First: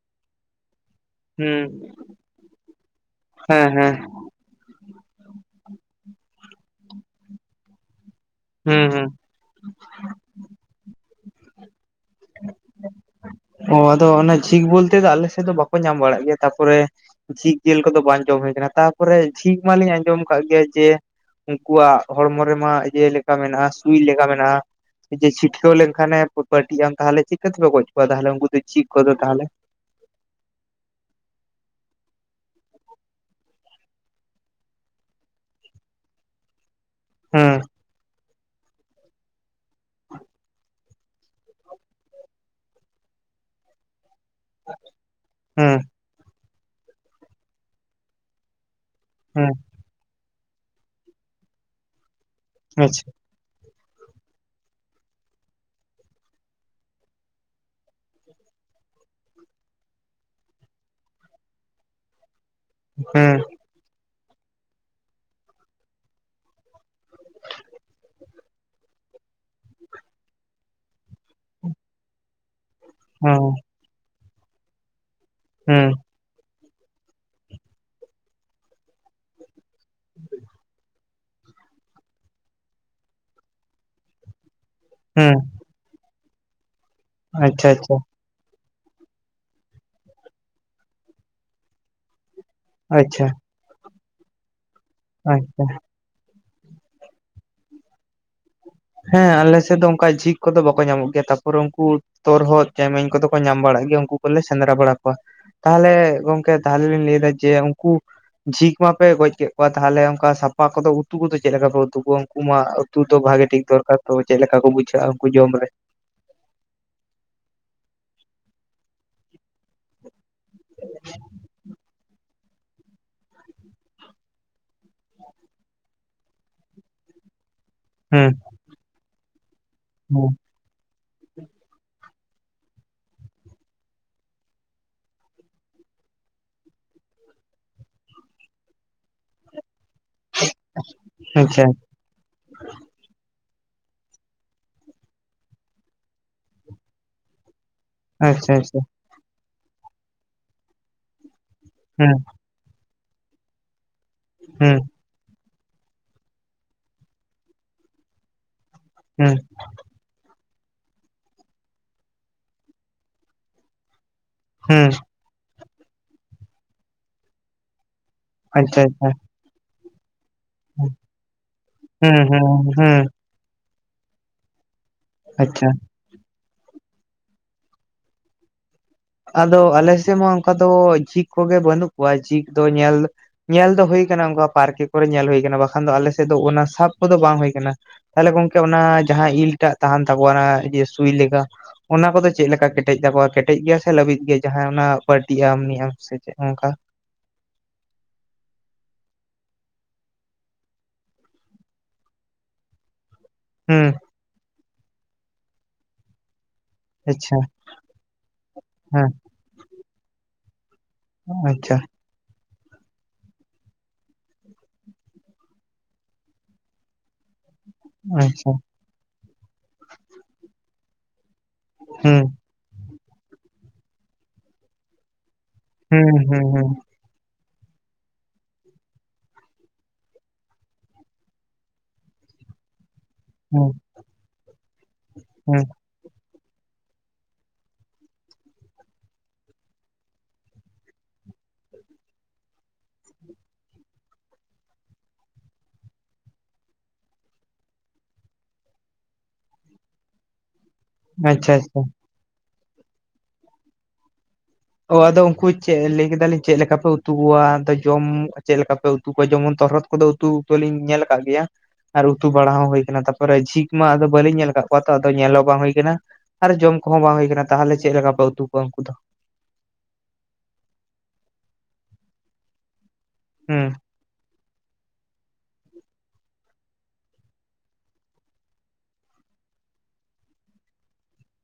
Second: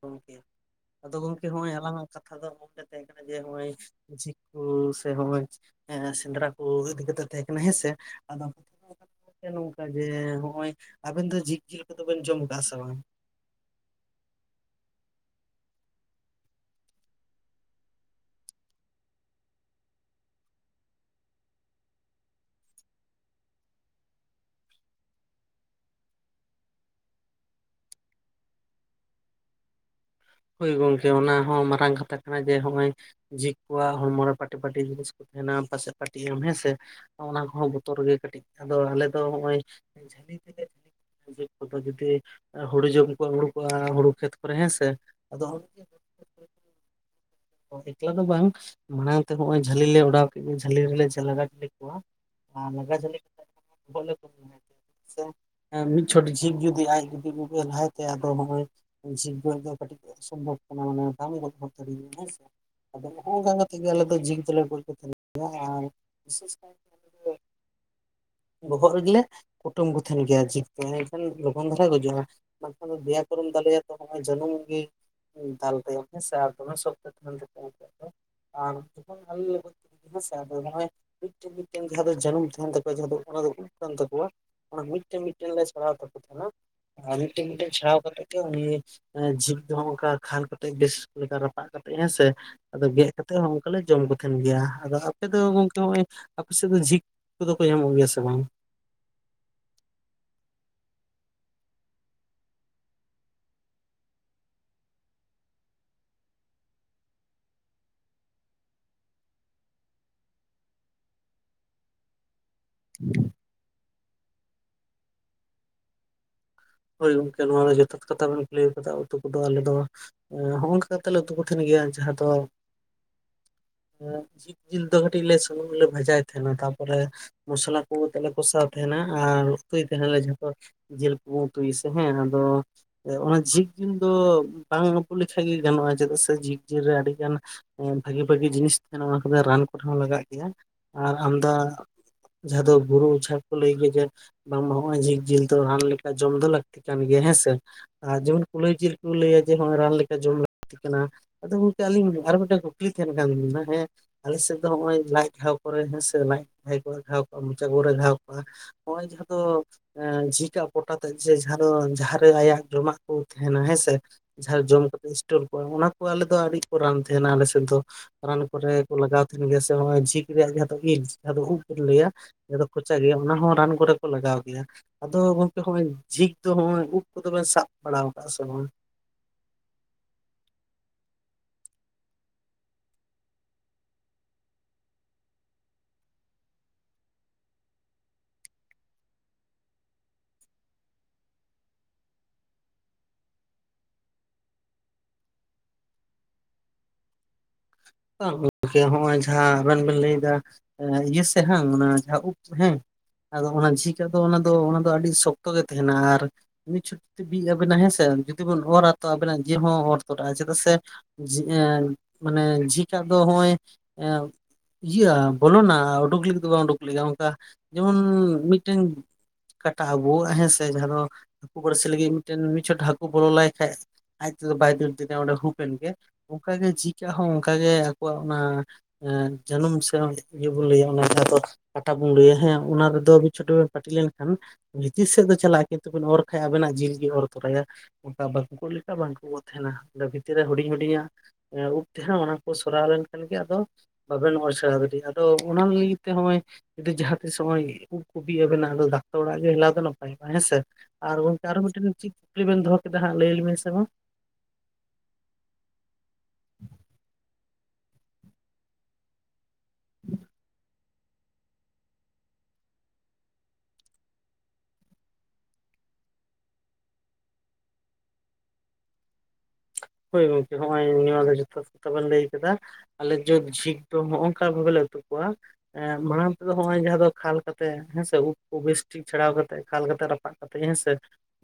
ᱜᱚᱢᱠᱮ ᱟᱫᱚ ᱜᱚᱝᱠᱮ ᱦᱚᱸᱜ-ᱚᱭ ᱦᱩᱸ ᱟᱞᱟᱝᱟᱜ ᱠᱟᱛᱷᱟ ᱫᱚ ᱜᱚᱝᱠᱮ ᱛᱟᱦᱮᱸ ᱠᱟᱱᱟ ᱡᱮ ᱦᱮᱸ ᱱᱚᱜ-ᱚᱭ ᱦᱮᱸ ᱥᱮ ᱦᱚᱸᱜ-ᱚᱭ ᱮᱸ ᱥᱮᱸᱫᱽᱨᱟ ᱠᱚ ᱤᱫᱤ ᱠᱟᱛᱮᱜ ᱛᱟᱦᱮᱸ ᱠᱟᱱᱟ ᱦᱮᱸ ᱥᱮ᱾ ᱟᱫᱚ ᱦᱩᱸ ᱦᱩᱸ ᱱᱚᱝᱠᱟ ᱡᱮ ᱦᱚᱸᱜ-ᱚᱭ ᱟᱵᱮᱱ ᱫᱚ ᱡᱷᱤᱠ ᱡᱤᱞ ᱠᱚᱫᱚ ᱵᱮᱱ ᱡᱚᱢ ᱟᱠᱟᱜ-ᱟ ᱥᱮ ᱵᱟᱝ? ᱚ ᱟᱫᱚ ᱚᱱᱟ ᱡᱷᱤᱠ ᱵᱚᱞᱛᱮ ᱫᱚ ᱟᱞᱮ ᱥᱮᱫ ᱫᱚ ᱵᱟᱠᱚ ᱧᱟᱢ ᱵᱟᱲᱟᱜ ᱜᱮᱭᱟ᱾ᱛᱟᱯᱚᱨᱮ ᱡᱷᱤᱠ ᱡᱮᱹᱞ ᱠᱚᱫᱚ ᱵᱟᱝ ᱡᱚᱢ ᱦᱩᱭ ᱟᱠᱟᱱᱟ᱾ ᱛᱟᱯᱚᱨᱮ ᱡᱷᱤᱠ ᱢᱟᱞᱤᱧ ᱟᱸᱡᱚᱢ ᱟᱠᱟᱫ ᱜᱮ ᱡᱮ ᱩᱱᱠᱩᱣᱟᱜ ᱦᱚᱲᱢᱚ ᱨᱮᱢᱟ ᱤᱭᱟᱹ ᱞᱮᱠᱟ ᱢᱮᱱᱟᱜ-ᱟ ᱥᱩᱭ ᱞᱮᱠᱟ ᱢᱮᱱᱟᱜ-ᱟ᱾ ᱡᱮ ᱪᱷᱤᱴᱠᱟᱹᱣ ᱞᱮᱱᱠᱷᱟᱱᱮ ᱯᱟᱹᱴᱤᱜ-ᱟᱢ, ᱛᱟᱦᱟᱞᱮ ᱪᱤᱠᱟᱹ ᱛᱮᱯᱮ ᱜᱚᱡ ᱠᱚᱣᱟ ᱛᱟᱦᱟᱞᱮ ᱩᱱᱠᱩ ᱫᱚ ᱡᱦᱤᱠ ᱠᱚᱫᱚ ᱛᱟᱦᱟᱞᱮ? ᱦᱳᱭ ᱜᱚᱝᱠᱮ ᱚᱱᱟ ᱦᱚᱸ ᱢᱟᱨᱟᱝ ᱠᱟᱛᱷᱟ ᱠᱟᱱᱟ ᱡᱮ ᱦᱚᱸᱜ-ᱚᱭ ᱡᱷᱤᱠ ᱠᱚᱣᱟᱜ ᱦᱚᱲᱢᱚ ᱨᱮ ᱯᱟᱴᱤ ᱯᱟᱴᱤ ᱡᱤᱱᱤᱥ ᱠᱚ ᱛᱟᱦᱮᱱᱟ ᱯᱟᱥᱮᱫ ᱯᱟᱴᱤᱜ ᱟᱢ ᱦᱮᱸ ᱥᱮ, ᱚᱱᱟ ᱦᱮᱸ ᱠᱚᱦᱚᱸ ᱵᱚᱛᱚᱨ ᱜᱮ ᱠᱟᱹᱴᱤᱡ ᱟᱫᱚ ᱟᱞᱮ ᱫᱚ ᱦᱚᱸᱜ-ᱚᱭ ᱡᱷᱟᱞᱤ ᱛᱮᱞᱮ [inaudible] ᱟᱫᱚ ᱡᱩᱫᱤ ᱦᱩᱲᱳ ᱡᱚᱢ ᱠᱚ ᱩᱲᱩᱠ ᱟ ᱦᱩᱲᱩ ᱠᱷᱮᱛ ᱠᱚᱨᱮ ᱦᱮᱸ ᱥᱮ ᱟᱫᱚ ᱦᱮᱸ [inaudible] ᱮᱠᱞᱟ ᱫᱚ ᱵᱟᱝ ᱢᱟᱲᱟᱝ ᱛᱮ ᱦᱮᱸ ᱦᱚᱸᱜ-ᱚᱭ ᱡᱮ ᱡᱷᱟᱞᱤ ᱞᱮ ᱚᱰᱟᱣ ᱠᱮᱫ ᱜᱮ ᱡᱷᱟᱞᱤ ᱨᱮᱞᱮ ᱡᱦᱟᱞᱟᱜᱟᱴ ᱠᱮᱫ ᱠᱚᱣᱟ, ᱟᱨ ᱞᱟᱜᱟ ᱟᱪᱪᱷᱟ ᱡᱷᱟᱞᱤ ᱠᱟᱛᱮ [inaudible] ᱟᱪᱪᱷᱟ ᱢᱤᱫ ᱪᱷᱚᱴ ᱡᱷᱤᱠ ᱡᱩᱫᱤ ᱟᱡ ᱡᱩᱫᱤ ᱩᱵ ᱞᱟᱞᱦᱟᱭ ᱛᱟᱭᱟ ᱟᱫᱚ ᱡᱷᱤᱠ ᱫᱚ ᱮᱠᱫᱚᱢ ᱠᱟᱴᱤᱡ ᱳᱥᱚᱢᱵᱷᱚᱵ ᱠᱟᱱᱟ ᱢᱟᱱᱮ ᱵᱟᱢ ᱜᱚᱞᱯᱚ ᱫᱟᱲᱮᱭᱟᱜ-ᱟ ᱦᱮᱸ ᱥᱮ᱾ ᱟᱫᱚ ᱱᱚᱜ-ᱚᱭ ᱦᱮᱸ ᱱᱚᱝᱠᱟ ᱠᱟᱛᱮ ᱛᱮᱜᱮ ᱟᱞᱮ ᱫᱚ ᱡᱷᱤᱠ ᱫᱚᱞᱮ ᱜᱚᱡ ᱠᱚ ᱛᱟᱷᱮᱱᱟ᱾ ᱟᱨ ᱵᱤᱥᱮᱥ ᱠᱟᱭ ᱛᱮ [unintelligible] ᱵᱚᱦᱚᱜ ᱨᱮᱜᱮᱞᱮ ᱠᱩᱴᱟᱹᱢ ᱠᱚ ᱛᱟᱷᱮᱱ ᱜᱮᱭᱟ ᱡᱷᱤᱠ ᱫᱚ, ᱛᱟᱦᱟᱞᱮ ᱠᱷᱟᱱ ᱞᱚᱜᱚᱱ ᱫᱷᱟᱨᱟᱭ ᱜᱚᱡᱚᱜ-ᱟ᱾ ᱵᱟᱝᱠᱷᱟᱱ ᱫᱚ ᱫᱮᱭᱟ ᱦᱮᱸ ᱠᱚᱨᱮᱢ ᱫᱟᱞᱮᱭᱟ ᱛᱚ ᱱᱚᱜ-ᱚᱭ ᱡᱟᱱᱩᱢ ᱜᱮ ᱫᱟᱞ ᱛᱟᱭᱟᱢ᱾ ᱦᱮᱸ ᱥᱮ᱾ ᱟᱨ ᱫᱚᱢᱮ ᱥᱚᱠᱛᱚ ᱛᱟᱦᱮᱱ ᱛᱟᱠᱚᱣᱟ ᱩᱱᱠᱩ ᱣᱟᱜ ᱫᱚ᱾ ᱟᱨ ᱡᱚᱠᱦᱚᱱ [unintelligible] ᱦᱮᱸ ᱥᱮ, ᱟᱫᱚ ᱱᱚᱜ-ᱚᱭ ᱢᱤᱫᱴᱷᱮᱱ ᱢᱤᱫᱴᱮᱱ ᱡᱟᱦᱟᱸ ᱫᱚ ᱡᱟᱱᱩᱢ ᱛᱟᱦᱮᱱ ᱛᱟᱠᱚᱣᱟ ᱡᱟᱦᱟᱸ ᱫᱚ ᱚᱱᱟ ᱫᱚ ᱩᱵ ᱠᱟᱱ ᱛᱟᱠᱚᱣᱟ᱾ ᱚᱱᱟ ᱢᱤᱫᱴᱮᱱ ᱦᱮᱸ ᱢᱤᱫᱴᱮᱱ ᱞᱮ ᱪᱷᱟᱲᱟᱣ ᱛᱟᱠᱚ ᱛᱟᱦᱮᱸᱱᱟ ᱟᱨ ᱢᱤᱫᱴᱮᱱ ᱟᱪᱪᱷᱟ ᱢᱤᱫᱴᱮᱱ ᱟᱪᱪᱷᱟ ᱪᱷᱟᱲᱟᱣ ᱠᱟᱛᱮᱫ ᱡᱷᱤᱠ ᱫᱚ ᱦᱟᱸᱜ ᱚᱝᱠᱟ ᱠᱷᱟᱞ ᱠᱟᱛᱮᱜ ᱵᱮᱥ ᱞᱮᱠᱟ ᱨᱟᱯᱟᱜ ᱠᱟᱛᱮᱜ ᱦᱮᱸᱥᱮ, ᱟᱫᱚ ᱜᱮᱜ ᱟᱪᱪᱷᱟ ᱠᱟᱛᱮᱜ ᱦᱚᱸ ᱚᱝᱠᱟᱞᱮ ᱡᱚᱢ ᱠᱚ ᱛᱟᱦᱮᱱ ᱜᱮᱭᱟ ᱟᱫᱚ ᱟᱯᱮ ᱫᱚ ᱟᱪᱪᱷᱟ ᱜᱚᱝᱠᱮ ᱦᱚᱸᱜ-ᱚᱭ ᱟᱯᱮ ᱥᱮᱫ ᱫᱚ ᱡᱷᱤᱠ ᱠᱚᱫᱚ ᱠᱚ ᱧᱟᱢᱚᱜ ᱜᱮᱭᱟ ᱥᱮ ᱵᱟᱝ? ᱦᱮᱸ ᱟᱞᱮ ᱥᱮᱫ ᱫᱚ ᱚᱝᱠᱟ ᱡᱷᱤᱠ ᱠᱚᱫᱚ ᱵᱟᱠᱚ ᱧᱟᱢᱚᱜ ᱜᱮᱭᱟ ᱛᱟᱯᱚᱨᱮ ᱩᱝᱠᱩ ᱛᱚᱨᱦᱚᱫ ᱪᱮᱢᱮᱧ ᱠᱚᱫᱚ ᱠᱚ ᱧᱟᱢ ᱵᱟᱲᱟᱜ ᱜᱮᱭᱟ ᱩᱝᱠᱩ ᱠᱚᱞᱮ ᱥᱮᱸᱫᱽᱨᱟ ᱵᱟᱲᱟ ᱠᱚᱣᱟ᱾ ᱛᱟᱦᱟᱞᱮ ᱜᱚᱝᱠᱮ ᱛᱟᱦᱟᱞᱮ ᱞᱤᱧ ᱞᱟᱹᱭ ᱫᱟ ᱡᱮ ᱩᱝᱠᱩ ᱡᱷᱤᱠ ᱢᱟᱯᱮ ᱜᱚᱡ ᱠᱮᱫ ᱠᱚᱣᱟ ᱛᱟᱦᱟᱞᱮ ᱚᱝᱠᱟ ᱥᱟᱯᱟ ᱠᱚᱫᱚ ᱩᱛᱩ ᱠᱚᱫᱚ ᱪᱮᱫ ᱞᱮᱠᱟ ᱯᱮ ᱩᱛᱩ ᱠᱚᱣᱟ ᱩᱝᱠᱩ ᱢᱟ ᱩᱛᱩ ᱫᱚ ᱵᱷᱟᱜᱮ ᱴᱷᱤᱠ ᱫᱚᱨᱠᱟᱨ ᱛᱚ ᱪᱮᱫ ᱞᱮᱠᱟ ᱠᱚ ᱵᱩᱡᱷᱟᱹᱜᱼᱟ ᱩᱝᱠᱩ ᱡᱚᱢ ᱨᱮ? ᱦᱳᱭ ᱜᱚᱝᱠᱮ ᱱᱚᱣᱟ ᱫᱚ ᱡᱚᱛᱷᱟᱛ ᱠᱟᱛᱷᱟ ᱵᱮᱱ ᱠᱩᱞᱤᱭᱟ ᱠᱟᱫᱟ ᱩᱛᱩ ᱠᱚᱫᱚ ᱟᱞᱮ ᱫᱚ ᱦᱚᱸᱜᱼᱚᱝᱠᱟ ᱠᱟᱛᱮᱜ ᱞᱮ ᱩᱛᱩ ᱠᱚ ᱛᱷᱮᱱ ᱜᱮᱭᱟ ᱡᱟᱦᱟᱸ ᱫᱚ ᱡᱦᱤᱠ ᱡᱤᱞ ᱫᱚ ᱠᱟᱹᱴᱤᱡ ᱞᱮ ᱥᱩᱱᱩᱢ ᱨᱮᱞᱮ ᱵᱷᱟᱡᱟᱭ ᱛᱟᱦᱮᱱᱟ ᱛᱟᱯᱚᱨᱮ ᱢᱚᱥᱞᱟ ᱛᱩᱩ ᱟᱛᱮᱞᱮ ᱦᱩᱸ ᱠᱚᱥᱟᱣ ᱛᱟᱦᱮᱱᱟ ᱟᱨ ᱩᱛᱩᱭ ᱛᱟᱦᱮᱱᱟᱞᱮ ᱡᱷᱚᱛᱚ ᱡᱤᱞ ᱠᱚ ᱠᱚ ᱩᱛᱩᱭᱟᱥᱮ ᱦᱮᱸ ᱟᱫᱚ ᱚᱱᱟ ᱡᱷᱤᱠ ᱡᱤᱞ ᱫᱚ ᱵᱟᱝ ᱟᱹᱵᱩᱜ ᱞᱮᱠᱷᱟᱡ ᱜᱮ ᱜᱟᱱᱚᱜᱼᱟ ᱪᱮᱫᱟᱜ ᱥᱮ ᱡᱷᱤᱠᱼᱡᱤᱞ ᱨᱮ ᱟᱹᱰᱤ ᱜᱟᱱ ᱵᱷᱟᱜᱤ ᱵᱷᱟᱜᱤ ᱡᱤᱱᱤᱥ ᱛᱟᱦᱮᱱᱟ ᱚᱱᱟ ᱠᱚᱫᱚ ᱨᱟᱱ ᱠᱚᱨᱮ ᱦᱚᱸ ᱞᱟᱜᱟᱜ ᱜᱮᱭᱟ ᱟᱨ ᱟᱢᱫᱟ ᱟᱪᱪᱷᱟ ᱡᱟᱦᱟᱸ ᱫᱚ ᱵᱩᱨᱩ ᱚᱡᱷᱟ ᱠᱚ ᱞᱟᱹᱭ ᱜᱚᱡᱟ ᱵᱟᱝ ᱢᱟ ᱦᱚᱸᱜ ᱚᱭ ᱡᱷᱤᱠ ᱡᱤᱞ ᱫᱚ ᱨᱟᱱ ᱞᱟᱹᱜ ᱡᱚᱢ ᱫᱚ ᱞᱟᱹᱠᱛᱤ ᱠᱟᱱ ᱜᱮᱭᱟ ᱦᱮᱸᱥᱮ ᱟᱨ ᱡᱮᱢᱚᱱ ᱟᱪᱪᱷᱟ ᱠᱩᱞᱟᱹᱭ ᱟᱪᱪᱷᱟ ᱡᱤᱞ ᱞᱟᱹᱭᱟ ᱡᱮ ᱦᱚᱸᱜ-ᱟ ᱨᱟᱱ ᱞᱮᱠᱟ ᱡᱚᱢ ᱞᱟᱹᱠᱛᱤ ᱠᱟᱱᱟ ᱟᱫᱚ ᱜᱚᱝᱠᱮ ᱦᱩᱸ ᱟᱹᱞᱤᱧ ᱟᱨ ᱢᱤᱫᱴᱟᱝ ᱠᱩᱠ ᱠᱩᱠᱞᱤ ᱛᱟᱦᱮᱱ ᱠᱟᱱ ᱛᱟᱞᱤᱧᱟ ᱦᱮᱸ ᱟᱞᱮ ᱥᱮᱫ ᱫᱚ ᱦᱩᱸ ᱱᱚᱜ-ᱚᱭ ᱞᱟᱡ ᱜᱷᱟᱣ ᱠᱚᱨᱮ ᱦᱮᱸᱥᱮ ᱞᱟᱡ ᱠᱚᱨᱮ ᱜᱷᱟᱣ ᱠᱚᱜᱼᱟ ᱢᱚᱪᱟ ᱠᱚᱨᱮ ᱜᱷᱟᱣ ᱠᱚᱜᱼᱟ ᱱᱚᱜ-ᱚᱭ ᱡᱟᱦᱟᱸ ᱦᱩᱸ ᱫᱚ ᱡᱷᱤᱠ-ᱟᱜ ᱯᱚᱴᱟᱛᱮᱜ ᱡᱮ ᱡᱟᱦᱟᱸ ᱫᱚ ᱡᱟᱦᱟᱸᱨᱮ ᱟᱭᱟᱜ ᱡᱚᱢᱟᱜ ᱠᱚ ᱛᱟᱦᱮᱱᱟ ᱦᱮᱸᱥᱮ ᱡᱟᱦᱟᱸ ᱡᱚᱢ ᱦᱩᱸ ᱠᱟᱛᱮᱜ ᱥᱴᱳᱨ ᱠᱚᱜᱣᱟ ᱚᱱᱟ ᱠᱚ ᱟᱞᱮ ᱫᱚ ᱟᱹᱰᱤ ᱠᱚ ᱨᱟᱱ ᱛᱟᱦᱮᱱᱟ ᱟᱞᱮ ᱥᱮᱫ ᱫᱚ᱾ ᱨᱟᱱ ᱠᱚᱨᱮ ᱟᱪᱪᱷᱟ ᱠᱚ ᱟᱪᱪᱷᱟ ᱞᱟᱜᱟᱣ ᱛᱟᱦᱮᱱ ᱜᱮᱭᱟ ᱥᱮ ᱱᱚᱸᱜ ᱚᱭ ᱡᱷᱤᱠ ᱨᱮᱭᱟᱜ ᱡᱟᱦᱟᱸ ᱫᱚ ᱤᱞ ᱡᱟᱦᱟᱸ ᱩᱵ ᱠᱚ ᱞᱟᱹᱭᱟ ᱦᱩᱸ ᱡᱟᱦᱟᱸ ᱫᱚ ᱦᱩᱸ ᱠᱷᱚᱪᱟ ᱦᱩᱸ ᱜᱮᱭᱟ ᱚᱱᱟ ᱦᱚᱸ ᱨᱟᱱ ᱠᱚᱨᱮ ᱠᱚ ᱞᱟᱜᱟᱣ ᱜᱮᱭᱟ ᱟᱫᱚ ᱟᱪᱪᱷᱟ ᱦᱚᱸᱜ-ᱚᱭ ᱡᱷᱤᱠ ᱫᱚ ᱦᱚᱸᱜ-ᱚᱭ ᱩᱵ ᱠᱚᱫᱚ ᱯᱮ ᱥᱟᱵ ᱵᱟᱲᱟᱣ ᱠᱟᱜᱼᱟ ᱥᱮ ᱵᱟᱝ? ᱟᱫᱚ ᱟᱞᱮ ᱥᱮᱜ ᱢᱟ ᱚᱝᱠᱟ ᱫᱚ ᱡᱷᱤᱠ ᱠᱚᱜᱮ ᱵᱟᱹᱱᱩᱜ ᱠᱚᱣᱟ ᱡᱷᱤᱠ ᱫᱚ ᱧᱮᱞ ᱧᱮᱞ ᱫᱚ ᱦᱩᱭ ᱠᱟᱱᱟ ᱚᱝᱠᱟ ᱯᱟᱨᱠᱮ ᱠᱚᱨᱮ ᱧᱮᱞ ᱦᱩᱭ ᱠᱟᱱᱟ ᱵᱟᱠᱷᱟᱱ ᱫᱚ ᱟᱞᱮ ᱥᱮᱫ ᱫᱚ ᱚᱱᱟ ᱥᱟᱵ ᱠᱚᱫᱚ ᱵᱟᱝ ᱦᱩᱭ ᱠᱟᱱᱟ ᱾ ᱛᱟᱦᱟᱞᱮ ᱜᱚᱝᱠᱮ ᱚᱱᱟ ᱡᱟᱦᱟᱸᱭ ᱤᱞᱴᱟᱜ ᱛᱟᱦᱮᱱ ᱛᱟᱠᱚᱣᱟ ᱚᱱᱟ ᱡᱮ ᱥᱩᱭ ᱞᱮᱠᱟ ᱚᱱᱟ ᱠᱚᱫᱚ ᱪᱮᱫ ᱞᱮᱠᱟ ᱠᱮᱴᱮᱡ ᱛᱟᱠᱚᱣᱟ ᱠᱮᱴᱮᱡ ᱜᱮᱭᱟ ᱥᱮ ᱞᱟᱹᱵᱤᱫ ᱜᱮᱭᱟ ᱡᱟᱦᱟᱸ ᱚᱱᱟ ᱯᱟᱨᱥᱤ ᱟᱢ ᱤᱭᱟᱹᱟᱢ ᱥᱮ ᱪᱚᱫ ᱚᱝᱠᱟ? ᱵᱟᱜ ᱜᱚᱝᱠᱮ ᱦᱚᱸᱜᱼᱚᱭ ᱡᱟᱦᱟᱸ ᱟᱵᱮᱱ ᱵᱮᱱ ᱞᱟᱹᱭᱫᱟ ᱤᱟᱹ ᱥᱮᱜ ᱦᱟᱸ ᱢᱟᱱᱮ ᱡᱟᱦᱟᱸ ᱩᱵ ᱦᱮᱸ ᱟᱫᱚ ᱚᱱᱟ ᱦᱩᱸ ᱡᱷᱤᱠ-ᱟᱜ ᱫᱚ ᱚᱱᱟ ᱫᱚ ᱚᱱᱟ ᱫᱚ ᱟᱹᱰᱤ ᱥᱚᱠᱛᱚ ᱜᱮ ᱛᱟᱦᱮᱱᱟ ᱟᱨ ᱢᱤᱜ ᱪᱷᱩᱴᱛᱤ ᱟᱪᱪᱷᱟ ᱵᱤᱜ ᱟᱵᱤᱱᱟ ᱦᱮᱸᱥᱮ ᱡᱩᱫᱤ ᱵᱚᱱ ᱚᱨᱟ ᱛᱚ ᱦᱮᱸ ᱟᱵᱤᱱᱟᱜ ᱡᱤᱞ ᱦᱚᱸ ᱚᱨ ᱛᱚᱨᱟᱜᱼᱟ ᱪᱮᱫᱟᱜ ᱥᱮ ᱡᱷᱤ ᱟᱪᱪᱷᱟ ᱮᱸ ᱢᱟᱱᱮ ᱡᱷᱤᱠ ᱴᱟᱜ ᱫᱚ ᱱᱚᱜᱼᱚᱭ ᱮ ᱤᱭᱟᱹᱜᱼᱟ ᱵᱚᱞᱚᱱᱟ ᱩᱰᱩᱜᱽ ᱞᱟᱹᱜᱤᱜ ᱫᱚ ᱵᱟᱝ ᱩᱰᱩᱜᱽ ᱞᱟᱹᱜᱤᱜᱼᱟ ᱚᱝᱠᱟ ᱡᱮᱢᱚᱱ ᱟᱪᱪᱷᱟ ᱢᱤᱫᱴᱮᱱ ᱠᱟᱴᱟ ᱟᱵᱩᱣᱟᱜᱼᱟ ᱦᱮᱸᱥᱮ ᱡᱟᱦᱟᱸ ᱫᱚ ᱦᱟᱹᱠᱩ ᱵᱟᱹᱲᱥᱤ ᱞᱟᱹᱜᱤᱱ ᱦᱩᱸ ᱢᱤᱫᱴᱮᱱ ᱢᱤᱫᱪᱷᱚᱴ ᱦᱟᱹᱠᱩ ᱵᱚᱞᱚ ᱞᱟᱭ ᱠᱷᱟᱡ ᱟᱡ ᱛᱮᱫᱚ ᱵᱟᱭ ᱫᱟᱹᱲ ᱫᱟᱲᱮᱭᱟᱜ- ᱟᱭ ᱚᱸᱰᱮ ᱦᱩᱠ ᱯᱮᱱ ᱜᱮ ᱦᱩᱸ ᱦᱩᱸ ᱚᱝᱠᱟᱜᱮ ᱦᱩᱸ ᱡᱤᱠ-ᱟᱜ ᱦᱚᱸ ᱚᱝᱠᱟᱜᱮ ᱟᱠᱚᱣᱟᱜ ᱚᱱᱟ ᱮᱸ ᱡᱟᱹᱱᱩᱢ ᱥᱮ ᱤᱭᱟᱹ ᱵᱚᱱ ᱞᱟᱹᱭᱟ ᱚᱱᱟ ᱫᱚ ᱠᱟᱴᱟ ᱵᱚᱱ ᱞᱟᱹᱭᱟ ᱦᱮᱸ ᱚᱱᱟ ᱨᱮᱫᱚ ᱪᱷᱳᱴᱳ ᱵᱮᱱ ᱦᱩᱸ ᱯᱟᱹᱴᱤ ᱞᱮᱱᱠᱷᱟᱱ ᱵᱷᱤᱛᱤᱨ ᱥᱮᱫ ᱫᱚ ᱦᱩᱸ ᱪᱟᱞᱟᱜᱼᱟ ᱠᱤᱱᱛᱩ ᱵᱤᱱ ᱚᱨ ᱠᱷᱟᱡ ᱟᱵᱮᱱᱟᱜ ᱡᱤᱞ ᱜᱮ ᱚᱨ ᱛᱚᱨᱟᱭᱟ ᱚᱝᱠᱟ ᱵᱟᱠᱩ ᱜᱚᱜ ᱞᱮᱠᱷᱟᱡ ᱵᱟᱝᱠᱩᱜ ᱠᱚ ᱛᱟᱦᱮᱱᱟ ᱚᱸᱰᱮ ᱵᱷᱤᱛᱤᱨ ᱨᱮ ᱦᱩᱰᱤᱧ ᱦᱩᱰᱤᱧᱟᱜ ᱩᱵ ᱛᱟᱦᱮᱱᱟ ᱚᱱᱟ ᱠᱚ ᱥᱚᱨᱟᱣ ᱞᱮᱱᱠᱷᱟᱱ ᱜᱮ ᱟᱫᱚ ᱵᱟᱵᱮᱱ ᱚᱨ ᱪᱷᱟᱲᱟᱣ ᱫᱟᱲᱮᱭᱟᱜᱼᱟ ᱟᱫᱚ ᱚᱱᱟ ᱞᱟᱹᱜᱤᱫ ᱛᱮ ᱱᱚᱸᱜ ᱚᱭ ᱡᱩᱫᱤ ᱡᱟᱦᱟᱸ ᱛᱤᱥ ᱦᱚᱜᱼᱚᱭ ᱩᱵ ᱠᱚ ᱵᱤᱜ-ᱟ ᱵᱤᱱᱟ ᱟᱫᱚ ᱰᱟᱠᱛᱟᱨ ᱚᱲᱟᱜ ᱜᱮ ᱦᱮᱞᱟᱣ ᱫᱚ ᱱᱟᱯᱟᱭᱚᱜ ᱦᱮᱸᱥᱮ ᱾ ᱟᱨ ᱜᱚᱝᱠᱮ ᱟᱪᱪᱷᱟ ᱟᱨᱚ ᱟᱪᱪᱷᱟ ᱢᱤᱫᱴᱮᱱ ᱪᱮᱜ ᱠᱩᱠᱞᱤ ᱵᱮᱱ ᱫᱚᱦᱚ ᱠᱮᱫᱟ ᱦᱟᱸᱜ ᱞᱟᱹᱭ ᱞᱮᱵᱤᱱ ᱥᱮ ᱢᱟ ᱚ ᱟᱫᱚ ᱩᱱᱠᱩ ᱪᱮᱜ ᱞᱟᱹᱭ ᱠᱮᱫᱟ ᱞᱤᱧ ᱪᱮᱫ ᱞᱮᱠᱟᱯᱮ ᱩᱛᱩ ᱠᱚᱣᱟ ᱟᱫᱚ ᱡᱚᱢ ᱪᱮᱜ ᱞᱮᱠᱟᱯᱮ ᱩᱛᱩ ᱠᱚᱣᱟ ᱡᱮᱢᱚᱱ ᱛᱚᱨᱦᱚᱫᱽ ᱠᱚᱫᱚ ᱩᱛᱩ ᱩᱛᱩ ᱞᱤᱧ ᱧᱮᱞ ᱠᱟᱜ ᱜᱮᱭᱟ ᱾ ᱟᱨ ᱩᱛᱩ ᱵᱟᱲᱟ ᱦᱚᱸ ᱦᱩᱭ ᱠᱟᱱᱟ ᱛᱟᱨᱴᱯᱚᱨᱮ ᱡᱷᱤᱠ ᱢᱟ ᱟᱫᱚ ᱵᱟᱹᱞᱤᱧ ᱧᱮᱞ ᱠᱟᱜ ᱠᱚᱣᱟ ᱛᱚ ᱟᱫᱚ ᱧᱮᱞᱚ ᱦᱚᱸ ᱵᱟᱝ ᱦᱩᱭ ᱠᱟᱱᱟ ᱟᱨ ᱡᱚᱢ ᱠᱚᱦᱚᱸ ᱵᱟᱝ ᱦᱩᱭ ᱠᱟᱱᱟ ᱛᱟᱦᱚᱞᱮ ᱪᱮᱫ ᱞᱮᱠᱟ ᱞᱮ ᱩᱛᱩ ᱠᱚᱣᱟ ᱩᱝᱠᱩ ᱫᱚ? ᱦᱳᱭ ᱜᱚᱝᱠᱮ ᱦᱚᱸᱜ ᱚᱭ ᱱᱮᱣᱟ ᱜᱚ ᱡᱚᱛᱷᱟᱛᱷ ᱠᱟᱛᱷᱟ ᱵᱮᱱ ᱞᱟᱹᱭ ᱠᱟᱫᱟ ᱟᱞᱮ ᱡᱮ ᱦᱩᱸ ᱡᱷᱤᱠ ᱛᱚ ᱦᱚᱜᱼᱚ ᱱᱚᱝᱠᱟ ᱵᱷᱟᱵᱮ ᱞᱮ ᱩᱛᱩ ᱠᱚᱣᱟ ᱾ ᱮᱸᱜ ᱢᱟᱲᱟᱝ ᱛᱮᱫᱚ ᱦᱚᱜᱼᱚᱭ ᱡᱟᱦᱟᱸ ᱫᱚ ᱠᱷᱟᱞ ᱠᱟᱛᱮᱜ ᱦᱮᱸ ᱥᱮ ᱩᱵ ᱠᱚ ᱵᱮᱥ ᱴᱷᱤᱠ ᱪᱷᱟᱲᱟᱣ ᱠᱟᱛᱮᱜ ᱠᱷᱟᱞ ᱠᱟᱛᱮᱜ ᱨᱟᱯᱟᱜ ᱠᱟᱛᱮᱡ ᱦᱮᱸᱥᱮ,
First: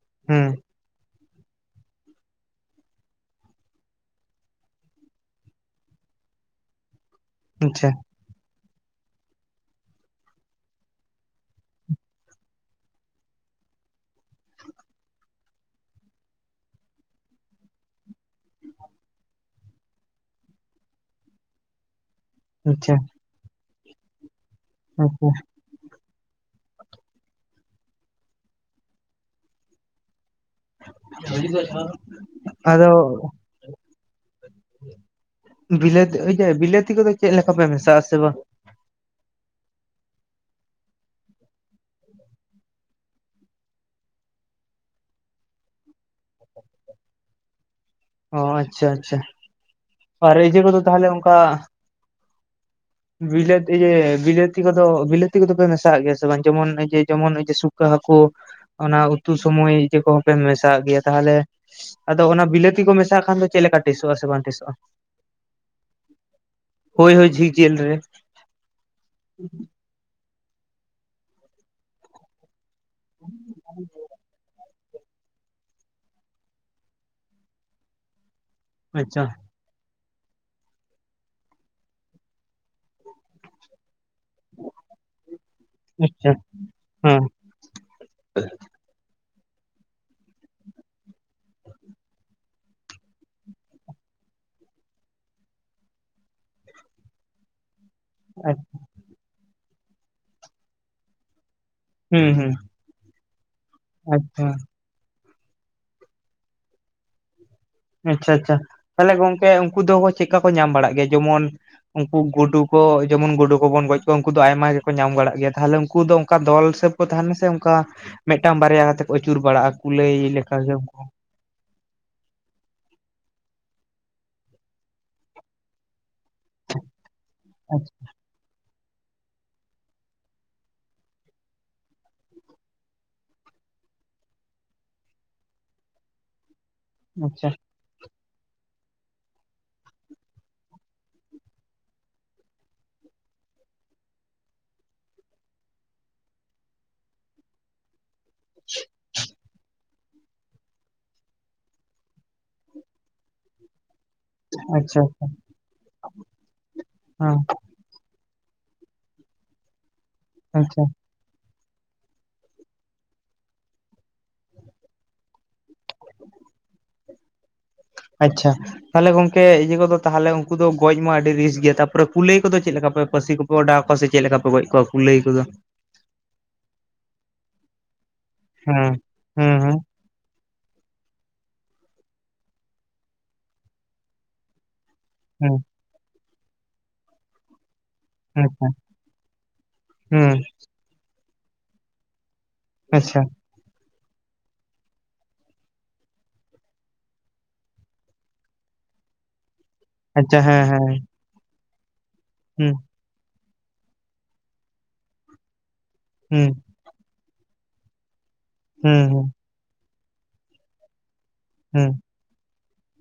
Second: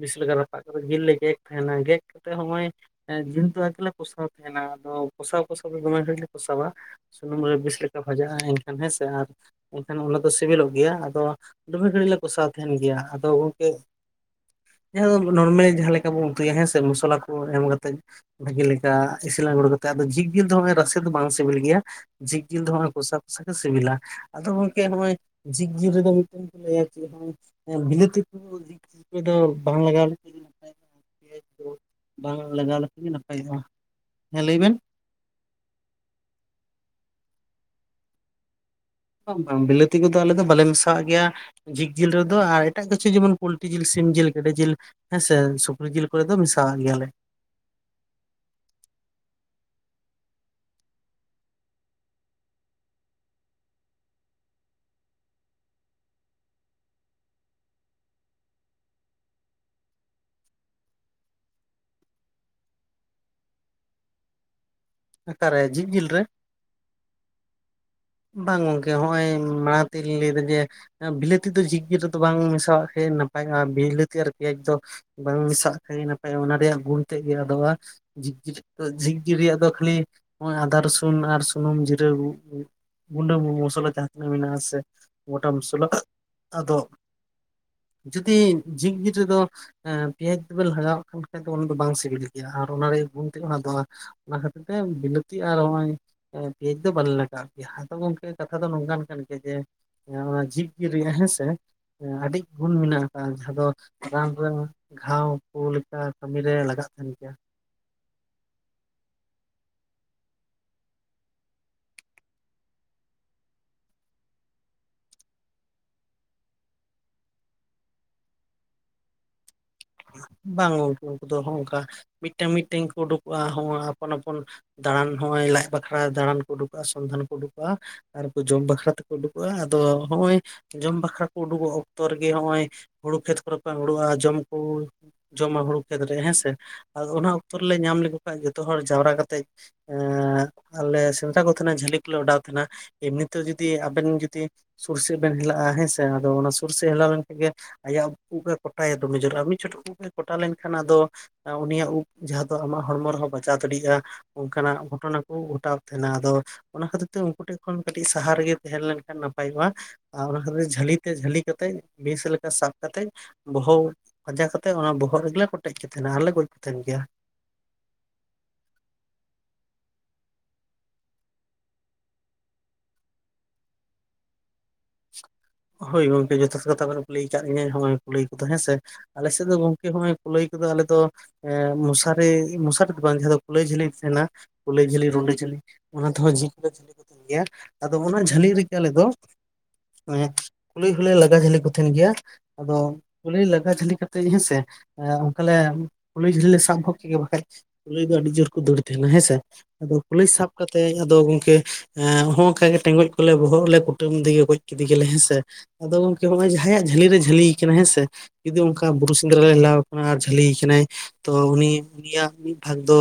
ᱵᱤᱥ ᱞᱮᱠᱟ ᱦᱩᱸ ᱨᱟᱯᱟᱜ ᱠᱟᱛᱮᱜ ᱡᱤᱞ ᱞᱮ ᱜᱮᱫ ᱛᱟᱦᱮᱱᱟ ᱜᱮᱫ ᱠᱟᱛᱮ ᱦᱚᱸᱜᱼᱚᱭ ᱮᱸ ᱡᱤᱞ ᱫᱚ ᱟᱞᱮ ᱜᱮᱞᱮ ᱠᱚᱥᱟᱣ ᱛᱟᱦᱮᱱᱟ, ᱟᱫᱚ ᱠᱚᱥᱟᱣ ᱠᱚᱥᱟᱣ ᱛᱮ ᱫᱚᱢᱮ ᱜᱷᱟᱹᱲᱤᱞᱮ ᱠᱚᱥᱟᱣᱟ ᱾ ᱥᱩᱱᱩᱢ ᱨᱮ ᱵᱮᱥ ᱟᱪᱪᱷᱟ ᱞᱮᱠᱟ ᱵᱷᱟᱡᱟᱜᱼᱟ ᱮᱱᱠᱷᱟᱱ ᱦᱮᱸ ᱥᱮ, ᱟᱨ ᱮᱱᱠᱷᱟᱱ ᱚᱱᱟ ᱫᱚ ᱥᱮᱵᱮᱞᱚᱜ ᱜᱮᱭᱟ ᱾ ᱟᱫᱚ ᱫᱟᱢᱮ ᱜᱷᱟᱹᱲᱤᱡ ᱞᱮ ᱠᱚᱥᱟᱣ ᱛᱟᱦᱮᱱ ᱜᱮᱭᱟ ᱟᱫᱚ ᱜᱚᱝᱠᱮ ᱡᱟᱦᱟᱸ ᱫᱚ ᱱᱚᱨᱢᱮᱞ ᱡᱟᱦᱟᱸ ᱞᱮᱠᱟ ᱵᱚᱱ ᱩᱛᱩᱭᱟ ᱦᱮᱸ ᱥᱮ ᱢᱚᱥᱚᱞᱟ ᱠᱚ ᱮᱢ ᱠᱟᱛᱮ ᱛᱮᱡ ᱵᱷᱟᱹᱜᱮ ᱞᱮᱠᱟ ᱤᱥᱤᱱ ᱟᱲᱜᱚ ᱠᱟᱛᱮᱜ ᱟᱫᱚ ᱡᱷᱤᱠ ᱡᱮᱞ ᱫᱚ ᱦᱚᱜᱼᱚᱭ ᱨᱟᱥᱮ ᱫᱚ ᱵᱟᱝ ᱥᱮᱵᱮᱞ ᱜᱮᱭᱟ ᱾ ᱡᱷᱤᱠᱽ ᱡᱤᱞ ᱫᱚ ᱦᱚᱜᱼᱚᱭ ᱟᱪᱪᱷᱟ ᱠᱚᱥᱟ ᱠᱚᱥᱟ ᱜᱮ ᱥᱮᱵᱮᱞᱟ, ᱟᱫᱚ ᱜᱚᱝᱠᱮ ᱦᱚᱜᱼᱚᱭ ᱟᱪᱪᱷᱟ ᱡᱷᱤᱠᱽ ᱡᱤᱞ ᱨᱮᱫᱚ [unintelligible] ᱠᱚ ᱞᱟᱹᱭᱟ ᱪᱮᱫ ᱦᱚᱸ ᱮᱸ ᱵᱤᱞᱟᱹᱛᱤ ᱠᱚ [unintelligible] ᱵᱟᱝ ᱞᱟᱜᱟᱣ [unintelligible] ᱜᱟᱹᱰᱤ ᱠᱚ ᱪᱟᱞᱟᱣ ᱜᱟᱱᱚᱜ ᱵᱟᱝ ᱛᱮ? ᱞᱟᱜᱟᱣ ᱞᱮᱠᱟᱱ ᱜᱮ ᱱᱟᱯᱟᱭᱚᱜᱼᱟ, ᱦᱮᱸ ᱞᱟᱹᱭ ᱵᱮᱱ? ᱵᱤᱞᱟᱹᱛ ᱤᱭᱟᱹ ᱵᱤᱞᱟᱹᱛᱤ ᱠᱚᱫᱚ ᱪᱮᱜ ᱞᱮᱠᱟ ᱯᱮ ᱢᱮᱥᱟᱜ ᱟᱥᱮ ᱵᱟᱝ? ᱵᱟᱝ, ᱵᱟᱝ ᱵᱤᱞᱟᱹᱛᱤ ᱠᱚᱫᱚ ᱟᱞᱮ ᱫᱚ ᱵᱟᱞᱮ ᱢᱮᱥᱟᱣᱟᱜ ᱜᱮᱭᱟ᱾ ᱡᱷᱤᱠᱽ ᱡᱤᱞ ᱨᱮᱫᱚ ᱟᱨ ᱮᱴᱟᱜ ᱠᱤᱪᱷᱩ ᱡᱮᱢᱚᱱ ᱯᱩᱞᱴᱤ ᱡᱤᱞ ᱥᱤᱢ ᱡᱮᱞ ᱜᱮᱰᱮ ᱡᱮᱞ ᱦᱮᱸ ᱥᱮ ᱥᱩᱠᱨᱤ ᱡᱤᱞ ᱠᱚᱨᱮ ᱫᱚ ᱢᱮᱥᱟᱣᱟᱜ ᱜᱮᱭᱟᱞᱮ᱾ ᱚ, ᱟᱪᱪᱷᱟ ᱟᱪᱪᱷᱟ᱾ ᱟᱨ ᱮᱡᱮ ᱠᱚᱫᱚ ᱛᱟᱦᱚᱞᱮ ᱚᱝᱠᱟ ᱵᱤᱞᱟᱹᱛ ᱤᱭᱟᱹ ᱵᱤᱞᱟᱹᱛᱤ ᱠᱚᱫᱚ ᱵᱤᱞᱟᱹᱛᱤ ᱠᱚᱫᱚ ᱯᱮ ᱢᱮᱥᱟᱜ ᱜᱮᱭᱟ ᱥᱮ ᱵᱟᱝ ᱡᱮᱢᱚᱱ ᱤᱡᱟᱹ ᱡᱮᱢᱚᱱ ᱤᱡᱟᱹ ᱥᱩᱠᱟᱹ ᱦᱟᱹᱠᱳ ᱚᱱᱟ ᱩᱛᱩ ᱥᱚᱢᱚᱭ ᱤᱡᱟᱹ ᱠᱚᱦᱚᱸ ᱯᱮ ᱢᱮᱥᱟᱜ ᱜᱮᱭᱟ ᱛᱟᱦᱚᱞᱮ? ᱟᱫᱚ ᱚᱱᱟ ᱵᱤᱞᱟᱹᱛᱤ ᱠᱚ ᱢᱮᱥᱟᱜ ᱠᱷᱟᱱ ᱫᱚ ᱪᱮᱫ ᱞᱮᱠᱟ ᱴᱮᱥᱚᱜᱼᱟ ᱥᱮ ᱵᱟᱝ ᱴᱮᱥᱚᱜᱼᱟ? ᱟᱠᱟᱨᱮ ᱡᱷᱤᱠᱽ ᱡᱤᱞ ᱨᱮ? ᱦᱳᱭ, ᱦᱳᱭ, ᱡᱷᱤᱠᱽ ᱡᱮᱞ ᱨᱮ᱾ ᱵᱟᱝ ᱜᱚᱝᱠᱮ ᱦᱚᱜᱼᱚᱭ ᱢᱟᱲᱟᱝ ᱛᱤᱧ ᱞᱮᱭᱫᱟ ᱡᱮ ᱵᱤᱞᱟᱹᱛᱤ ᱫᱚ ᱡᱷᱤᱠᱽ ᱡᱮᱞ ᱨᱮᱫᱚ ᱵᱟᱝ ᱢᱮᱥᱟᱣᱟᱜ ᱯᱷᱮ ᱱᱟᱯᱟᱭᱚᱜᱼᱟ ᱵᱤᱞᱟᱹᱛᱤ ᱟᱨ ᱯᱮᱭᱟᱡᱽ ᱫᱚ ᱵᱟᱝ ᱢᱮᱥᱟᱜ ᱠᱷᱟᱡ ᱜᱮ ᱱᱟᱯᱟᱭᱚᱜᱼᱟ, ᱚᱱᱟ ᱨᱮᱭᱟᱜ ᱜᱩᱱ ᱛᱮᱜ ᱜᱮ ᱟᱫᱚᱜᱼᱟ ᱡᱷᱤᱠᱽ ᱡᱤᱞ ᱡᱷᱤᱠᱽ ᱟᱪᱪᱷᱟ ᱡᱤᱞ ᱨᱮᱭᱟᱜ ᱫᱚ ᱠᱷᱟᱹᱞᱤ ᱦᱚᱜᱼᱚᱭ ᱟᱫᱟ ᱨᱚᱥᱩᱱ ᱟᱨ ᱥᱩᱱᱩᱢ ᱡᱤᱨᱟᱹ ᱜᱩᱜ-ᱜᱩᱜ ᱜᱩᱱᱰᱟᱹ ᱢᱩ ᱢᱚᱥᱞᱟ ᱡᱟᱦᱟᱸ ᱛᱤᱱᱟᱹᱜ ᱢᱮᱱᱟᱜᱼᱟ ᱥᱮ ᱜᱚᱴᱟ ᱢᱚᱥᱞᱟ ᱟᱪᱪᱷᱟ ᱟᱫᱚ ᱦᱮᱸ ᱡᱩᱫᱤ ᱡᱷᱤᱠ ᱡᱤᱨ ᱨᱮᱫᱚ ᱦᱮᱸ ᱯᱮᱸᱭᱟᱡᱽ ᱫᱚᱵᱮᱱ ᱞᱟᱜᱟᱣᱟᱜ ᱠᱟᱱ ᱠᱷᱟᱡ ᱫᱚ ᱚᱱᱟ ᱫᱚ ᱵᱟᱝ ᱥᱤᱵᱤᱞ ᱜᱮᱭᱟ ᱟᱨ ᱚᱱᱟ ᱨᱮᱭᱟᱜ ᱜᱩᱱ ᱛᱮᱜ ᱦᱚᱸ ᱟᱫᱚᱜᱼᱟ᱾ ᱚᱱᱟ ᱠᱷᱟᱹᱛᱤᱨ ᱛᱮ ᱵᱤᱞᱟᱹᱛᱤ ᱟᱨ ᱦᱚᱜᱼᱚᱭ ᱯᱮᱸᱭᱟᱡᱽ ᱫᱚ ᱵᱟᱞᱮ ᱞᱟᱜᱟᱣ ᱟᱜ-ᱟ᱾ ᱡᱟᱦᱟᱸ ᱫᱚ ᱜᱚᱝᱠᱮ ᱠᱟᱛᱷᱟ ᱫᱚ ᱱᱚᱝᱠᱟᱱ ᱠᱟᱱ ᱜᱮᱭᱟ ᱡᱮ ᱚᱱᱟ ᱡᱷᱤᱠ ᱡᱮᱞ ᱨᱮᱭᱟᱜ ᱦᱮᱸᱥᱮ, ᱦᱩᱸ ᱟᱹᱰᱤ ᱦᱩᱸ ᱜᱩᱱ ᱢᱮᱱᱟᱜ ᱟᱠᱟᱜᱼᱟ ᱾ ᱡᱟᱦᱟᱸ ᱫᱚ ᱟᱪᱪᱷᱟ ᱨᱟᱱ ᱨᱮ ᱜᱷᱟᱣ ᱠᱚ ᱞᱮᱠᱟ ᱠᱟᱹᱢᱤᱨᱮ ᱞᱟᱜᱟᱜ ᱛᱟᱦᱮᱱ ᱜᱮᱭᱟ᱾ ᱟᱪᱪᱷᱟ, ᱟᱪᱪᱷᱟ, ᱛᱟᱦᱚᱞᱮ ᱜᱚᱝᱠᱮ ᱩᱝᱠᱩ ᱫᱚ ᱪᱮᱜᱠᱟ ᱠᱚ ᱧᱟᱢ ᱵᱟᱲᱟᱜ ᱜᱮᱭᱟ? ᱡᱮᱢᱚᱱ, ᱩᱝᱠᱤ ᱜᱳᱰᱳ ᱠᱚ ᱡᱮᱢᱚᱱ ᱜᱳᱰᱳ ᱠᱚᱵᱚᱱ ᱜᱚᱡ ᱠᱚᱣᱟ ᱩᱝᱠᱩ ᱫᱚ ᱟᱭᱢᱟ ᱜᱮᱠᱚ ᱧᱟᱢ ᱵᱟᱲᱟᱜ ᱜᱮᱭᱟ ᱛᱟᱦᱚᱞᱮ ᱤᱝᱠᱩ ᱫᱚ ᱚᱝᱠᱟ ᱫᱚᱞ ᱦᱤᱥᱟᱹᱵᱽ ᱠᱚ ᱛᱟᱦᱮᱱᱟ ᱥᱮ ᱚᱝᱠᱟ ᱢᱮᱫᱴᱟᱝ ᱵᱟᱨᱭᱟ ᱠᱟᱛᱮ ᱠᱚ ᱟᱹᱪᱩᱨ ᱵᱟᱲᱟᱜᱼᱟ? ᱠᱩᱞᱟᱹᱭ ᱞᱮᱠᱟ ᱵᱟᱝ ᱜᱮ ᱩᱱᱠᱩ ᱜᱚᱝᱠᱮ, ᱩᱝᱠᱩ ᱫᱚ ᱦᱚᱸᱜᱼᱚᱝᱠᱟ ᱢᱤᱫᱴᱟᱝ ᱢᱤᱫᱴᱟᱝ ᱜᱮᱠᱚ ᱩᱰᱩᱠᱚᱜᱼᱟ ᱦᱚᱸᱜᱼᱟ ᱟᱯᱚᱱ ᱟᱯᱚᱱ ᱫᱟᱬᱟᱱ ᱦᱚᱜᱼᱚᱭ ᱞᱟᱡ ᱵᱟᱠᱷᱨᱟ ᱫᱟᱬᱟᱱ ᱠᱚ ᱩᱰᱩᱠᱚᱜᱼᱟ, ᱥᱚᱱᱫᱷᱟᱱ ᱠᱚ ᱩᱰᱩᱠᱚᱜᱼᱟ, ᱟᱪᱪᱷᱟ ᱟᱨ ᱡᱚᱢ ᱵᱟᱠᱷᱨᱟ ᱛᱮᱠᱚ ᱩᱰᱩᱠᱚᱜᱼᱟ, ᱟᱫᱚ ᱦᱚᱸᱜᱼᱚᱭ, ᱡᱚᱢ ᱵᱟᱠᱷᱨᱟ ᱠᱚ ᱩᱰᱩᱠᱚᱜ ᱚᱠᱛᱚ ᱨᱮᱜᱮ ᱦᱚᱜᱼᱚᱭ ᱦᱳᱲᱳ ᱠᱷᱮᱛ ᱠᱚᱨᱮ ᱠᱚ ᱦᱳᱲᱳᱜᱼᱟ ᱡᱚᱢ ᱠᱩ ᱡᱚᱢᱟ ᱦᱳᱲᱳ ᱠᱷᱮᱛᱨᱮ ᱦᱮᱸᱥᱮ, ᱟᱫᱚ ᱚᱱᱟ ᱟᱪᱪᱷᱟ ᱚᱠᱛᱚ ᱨᱮᱞᱮ ᱧᱟᱢ ᱞᱮᱠᱚ ᱠᱷᱟᱡ ᱡᱚᱛᱚ ᱦᱚᱲ ᱡᱟᱣᱨᱟ ᱠᱟᱛᱮᱡ ᱮᱸᱜ ᱟᱞᱮ ᱥᱮᱸᱫᱽᱨᱟ ᱠᱚ ᱛᱟᱦᱮᱱᱟ ᱡᱷᱟᱹᱞᱤ ᱠᱚᱞᱮ ᱚᱰᱟᱣ ᱛᱟᱦᱮᱸᱱᱟ᱾ ᱮᱢᱱᱤᱛᱮ ᱡᱩᱫᱤ ᱟᱵᱮᱱ ᱡᱩᱫᱤ ᱥᱩᱨ ᱥᱮᱜ ᱵᱮᱱ ᱦᱮᱟᱜᱼᱟ ᱦᱮᱸᱥᱮ ᱟᱫᱚ ᱚᱱᱟ ᱥᱩᱨ ᱥᱮᱜ ᱦᱮᱞᱟᱣ ᱞᱮᱝᱠᱷᱟᱡ ᱜᱮ ᱟᱭᱟᱜ ᱩᱵ ᱮ ᱠᱚᱴᱟᱭᱟ ᱫᱚᱢᱮ ᱡᱳᱨ ᱟ ᱩᱵ ᱮ ᱠᱚᱴᱟ ᱞᱮᱱᱠᱷᱟᱱ ᱟᱫᱚ ᱩᱱᱤᱭᱟᱜ ᱩᱵ ᱡᱟᱦᱟᱸ ᱫᱚ ᱟᱢᱟᱜ ᱦᱚᱲᱢᱚ ᱨᱮᱦᱚᱸ ᱵᱟᱪᱟᱣ ᱫᱟᱹᱲᱤᱜᱼᱟ᱾ ᱚᱝᱠᱟᱱᱟᱜ ᱟᱪᱪᱷᱟ ᱜᱷᱚᱴᱚᱱᱟ ᱟᱪᱪᱷᱟ ᱠᱚ ᱜᱷᱚᱴᱟᱜ ᱛᱟᱦᱮᱱᱟ ᱟᱫᱚ ᱚᱱᱟ ᱠᱷᱟᱹᱛᱤᱨ ᱛᱮ ᱦᱮᱸ ᱩᱝᱠᱩ ᱴᱷᱮᱜ ᱠᱷᱚᱱ, ᱠᱟᱹᱴᱤᱡ ᱥᱟᱦᱟ ᱨᱮᱜᱮ ᱛᱟᱦᱮᱸ ᱞᱮᱱᱠᱷᱟᱱ ᱱᱟᱯᱟᱭᱚᱜᱼᱟ ᱟᱨ ᱚᱱᱟ ᱠᱷᱟᱹᱛᱤᱨ ᱟᱪᱪᱷᱟ ᱡᱟᱹᱞᱤ ᱛᱮ ᱡᱷᱟᱹᱞᱤ ᱠᱟᱛᱮᱜ ᱵᱮᱥ ᱞᱮᱠᱟ ᱥᱟᱵ ᱠᱟᱛᱮᱫ ᱵᱚᱦᱚ ᱯᱟᱸᱡᱟ ᱠᱟᱛᱮᱜ ᱚᱱᱟ ᱵᱚᱦᱚᱜ ᱨᱮᱜᱮᱞᱮ ᱠᱚᱴᱮᱡ ᱠᱮ ᱛᱟᱸᱦᱮᱱᱟ ᱟᱨᱞᱮ ᱜᱚᱡ ᱠᱚ ᱛᱟᱸᱦᱮᱱ ᱜᱮᱭᱟ᱾ ᱟᱪᱪᱷᱟ ᱛᱟᱦᱚᱞᱮ ᱜᱚᱝᱠᱮ ᱤᱭᱟᱹ ᱠᱚᱫᱚ ᱛᱟᱦᱚᱞᱮ ᱩᱱᱠᱩ ᱫᱚ ᱜᱚᱡ ᱢᱟ ᱟᱹᱰᱤ ᱨᱤᱠᱥ ᱜᱮᱭᱟ ᱛᱟᱯᱚᱨᱮ ᱠᱩᱞᱟᱹᱭ ᱠᱚᱫᱚ ᱪᱮᱫ ᱞᱮᱠᱟ ᱯᱮ? ᱯᱟᱹᱥᱤ ᱠᱚᱯᱮ ᱚᱰᱟᱣ ᱟᱠᱚᱣᱟ ᱥᱮ ᱪᱮᱫ ᱞᱮᱠᱟ ᱯᱮ ᱜᱚᱡ ᱠᱚᱣᱟ ᱠᱩᱞᱟᱹᱭ ᱠᱚᱫᱚ? ᱦᱳᱭ ᱜᱚᱝᱠᱮ ᱡᱚᱛᱷᱟᱛ ᱠᱟᱛᱷᱟ ᱵᱮᱱ ᱠᱩᱞᱤᱭ ᱠᱟᱫ ᱞᱤᱧᱟᱹ ᱱᱚᱜᱼᱚᱭ ᱠᱩᱞᱟᱹᱭ ᱠᱚᱫᱚ ᱦᱮᱸ ᱥᱮ, ᱟᱞᱮᱥᱮᱫ ᱫᱚ ᱜᱚᱝᱠᱮ ᱦᱚᱸᱚᱭ ᱠᱩᱞᱟᱹᱭ ᱠᱚᱫᱚ ᱟᱞᱮ ᱫᱚ, ᱮ ᱢᱚᱥᱟᱨᱤ ᱢᱚᱥᱟᱨᱤ ᱫᱚ ᱵᱟᱝ ᱡᱟᱦᱟᱸ ᱫᱚ ᱠᱩᱞᱟᱹᱭ ᱡᱷᱟᱹᱞᱤ ᱛᱟᱦᱮᱱᱟ᱾ ᱠᱩᱞᱟᱹᱭ ᱡᱷᱟᱹᱞᱤ ᱨᱩᱰᱟ ᱡᱷᱟᱹᱞᱤ ᱦᱩᱸ ᱚᱱᱟ ᱡᱷᱤᱸᱠ ᱯᱮ ᱡᱷᱟᱹᱞᱤ ᱠᱚ ᱛᱟᱸᱦᱮᱱ ᱜᱮᱭᱟ ᱟᱫᱚ ᱚᱱᱟ ᱦᱩᱸ ᱡᱷᱟᱹᱞᱤ ᱟᱪᱪᱷᱟ ᱨᱮᱜᱮ ᱟᱞᱮ ᱫᱚ᱾ ᱦᱮᱸ ᱦᱩᱸ ᱠᱩᱞᱟᱹᱭ ᱦᱚᱞᱮ ᱞᱟᱜᱟ ᱡᱷᱟᱹᱞᱤ ᱠᱚ ᱛᱟᱦᱮᱸᱱ ᱜᱮᱭᱟ ᱟᱫᱚ ᱟᱪᱪᱷᱟ ᱠᱩᱞᱟᱹᱭ ᱞᱟᱜᱟ ᱡᱷᱟᱹᱞᱤ᱾ ᱠᱟᱡ ᱦᱮᱸᱥᱮ ᱚᱱᱠᱟᱞᱮ ᱠᱩᱞᱟᱹᱭ ᱡᱷᱟᱹᱞᱤᱞᱮ ᱥᱟᱵ ᱵᱷᱚᱜ ᱠᱮᱜᱮ ᱠᱩᱞᱟᱹᱭ ᱫᱚ ᱟᱹᱰᱤ ᱡᱳᱨ ᱠᱚ ᱫᱟᱹᱲ ᱛᱟᱦᱮᱱᱟ ᱦᱮᱸᱥᱮ, ᱟᱫᱚ ᱠᱩᱞᱟᱹᱭ ᱟᱪᱪᱷᱟ ᱥᱟᱵ ᱦᱮᱸ ᱠᱟᱛᱮᱫ ᱦᱮᱸ ᱟᱫᱚ ᱜᱚᱝᱠᱮ ᱦᱮᱸ ᱚᱱᱠᱟ ᱦᱩᱸ ᱜᱮ ᱴᱮᱸᱜᱚᱡ ᱠᱚᱞᱮ ᱵᱚᱦᱚᱜ ᱛᱮᱞᱮ ᱠᱩᱼᱼ ᱠᱩᱴᱟᱹᱢ ᱛᱮᱜᱮ ᱜᱚᱡ ᱠᱮᱫᱮ ᱜᱮᱞᱮ ᱦᱮᱸ ᱥᱮ ᱟᱫᱚ ᱜᱚᱝᱠᱮ ᱦᱚᱸᱜᱼᱚᱭ ᱦᱩᱸ ᱡᱟᱦᱟᱸᱭᱟᱜ ᱡᱟᱹᱞᱤ ᱨᱮ ᱡᱷᱟᱹᱞᱤᱭ ᱠᱟᱱ ᱦᱮᱸ ᱥᱮ, ᱡᱩᱫᱤ ᱚᱱᱠᱟ ᱦᱩᱸ ᱵᱩᱨᱩ ᱦᱩᱸ ᱥᱮᱸᱫᱽᱨᱟᱞ ᱞᱮ ᱦᱮᱞᱟᱶ ᱟᱠᱟᱱᱟ ᱟᱨ ᱡᱷᱟᱹᱞᱤᱭ ᱠᱟᱱᱟᱭ ᱛᱚ ᱩᱱᱤ ᱦᱩᱸ ᱩᱱᱤᱭᱟᱜ, ᱵᱷᱟᱜᱽ ᱫᱚ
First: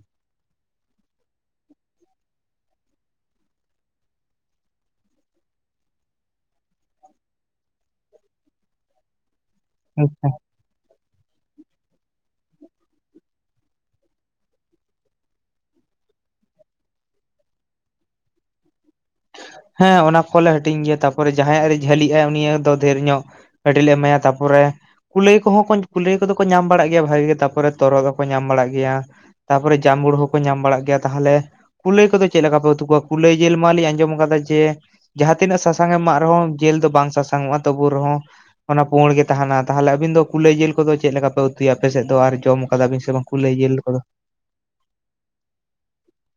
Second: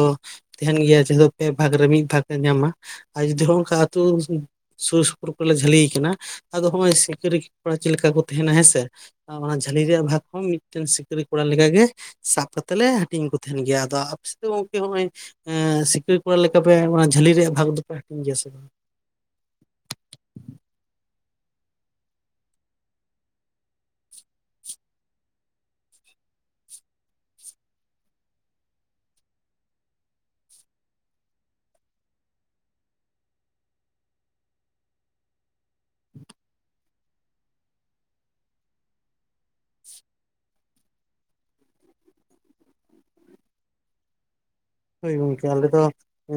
ᱛᱟᱦᱮᱱ ᱜᱮᱭᱟ ᱡᱟᱦᱟᱸᱮ ᱫᱚ ᱯᱮ ᱵᱷᱟᱜᱽ ᱨᱮ ᱢᱤᱫ ᱵᱷᱟᱜᱽ ᱮ ᱧᱟᱢᱟ, ᱟᱨ ᱡᱩᱫᱤ ᱦᱚᱸ ᱚᱱᱠᱟ ᱟᱹᱛᱩ ᱥᱩᱨ ᱥᱩᱯᱩᱨ ᱠᱚᱨᱞᱮ ᱡᱷᱟᱹᱞᱤ, ᱟᱫᱚ ᱦᱚᱸᱜ ᱚᱭ ᱥᱤᱠᱟᱹᱨᱤ ᱠᱚᱲᱟ ᱪᱮᱫ ᱞᱮᱠᱟ ᱠᱚ ᱛᱟᱦᱮᱱᱟ ᱦᱮᱸᱥᱮ ᱚᱱᱟ ᱡᱷᱟᱹᱞᱤ ᱨᱮᱭᱟᱜ ᱟᱪᱪᱷᱟ ᱵᱷᱟᱜᱽ ᱦᱚᱸ ᱢᱤᱫ, ᱢᱤᱫᱴᱮᱱ ᱥᱤᱠᱟᱹᱨᱤ ᱠᱚᱲᱟ ᱞᱮᱠ ᱜᱮ ᱥᱟᱵ ᱠᱟᱛᱮᱜ ᱞᱮ ᱦᱟᱹᱴᱤᱧ ᱠᱚ ᱛᱟᱦᱮᱱ ᱜᱮᱭᱟ ᱟᱫᱚ ᱟᱯᱮ ᱥᱮ ᱫᱚ ᱜᱚᱝᱠᱮ ᱱᱚᱜᱚᱭ᱾ ᱥᱤᱠᱟᱹᱨ ᱠᱚᱲᱟ ᱞᱮᱠᱟ ᱯᱮ ᱚᱱᱟ ᱡᱷᱟᱹᱞᱤ ᱨᱮᱭᱟᱜ ᱵᱷᱟᱜᱽ ᱫᱚᱯᱮ ᱦᱟᱹᱴᱤᱧ ᱜᱮᱭᱟ ᱥᱮ ᱵᱟᱝᱼᱼ ᱦᱮᱸ ᱚᱱᱟ ᱠᱚᱞᱮ ᱦᱟᱹᱴᱤᱧ ᱜᱮᱭᱟ ᱛᱟᱯᱚᱨᱮ ᱡᱟᱦᱟᱸᱟᱭᱟᱜ ᱨᱮ ᱡᱷᱟᱹᱞᱤ-ᱟᱭ ᱩᱱᱤᱭᱟᱜ ᱫᱚ ᱰᱷᱮᱨ ᱧᱚᱜᱼᱼ ᱟᱹᱰᱤ ᱞᱮ ᱮᱢᱟᱭᱟ ᱛᱟᱯᱚᱨᱮ᱾ ᱠᱩᱞᱟᱹᱭ ᱠᱚᱦᱚᱸ ᱠᱚ ᱠᱩᱞᱟᱹᱭ ᱠᱚᱫᱚ ᱠᱚ ᱧᱟᱢ ᱵᱟᱲᱟᱜ ᱜᱮᱭᱟ ᱵᱷᱟᱜᱤ ᱜᱮ ᱛᱟᱨᱯᱚᱨᱮ ᱛᱚᱨᱦᱚᱫ ᱦᱚᱸᱠᱚ ᱧᱟᱢ ᱵᱟᱲᱟᱜ ᱜᱮᱭᱟ᱾ ᱛᱟᱯᱚᱨᱮ ᱡᱟᱢᱵᱩᱲ ᱦᱚᱸᱠᱚ ᱧᱟᱢ ᱵᱟᱲᱟᱜ ᱜᱮᱭᱟ ᱛᱟᱦᱚᱞᱮ ᱠᱩᱞᱟᱹᱭ ᱠᱚᱫᱚ ᱪᱮᱫ ᱞᱮᱠᱟ ᱯᱮ ᱩᱛᱩ ᱠᱚᱣᱟ ᱠᱩᱞᱟᱹᱭ ᱡᱤᱞ ᱢᱟ ᱢᱟᱞᱤᱧ ᱟᱸᱡᱚᱢᱼᱼ ᱠᱟᱫᱟ ᱡᱮ ᱡᱟᱦᱟᱸ ᱛᱤᱱᱟᱹᱜ ᱥᱟᱥᱟᱝ ᱮᱢ ᱮᱢᱟᱜ ᱨᱮᱦᱚᱸ ᱡᱤᱞ ᱫᱚ ᱵᱟᱝ ᱥᱟᱥᱟᱝ ᱚᱜᱼᱟ ᱛᱚᱵᱩ ᱨᱮᱦᱚᱸ᱾ ᱚᱱᱟ ᱯᱩᱸᱲ ᱜᱮ ᱛᱟᱸᱦᱮᱱᱟ ᱛᱟᱦᱚᱞᱮ ᱟᱵᱤᱱ ᱫᱚ ᱠᱩᱞᱟᱹᱭ ᱡᱤᱞ ᱠᱚᱫᱚ ᱪᱮᱫ ᱞᱮᱠᱟ ᱯᱮ ᱩᱛᱩᱭᱟ ᱟᱯᱮ ᱥᱮᱫ ᱫᱚ ᱟᱨ ᱡᱚᱢ ᱠᱟᱫᱟ ᱵᱤᱱ ᱥᱮ ᱵᱟᱝ? ᱠᱩᱞᱟᱹᱭ ᱡᱮᱞ ᱠᱚᱫᱚ᱾ ᱦᱚᱳ ᱜᱚᱝᱠᱮ ᱟᱞᱮ ᱫᱚ ᱩ,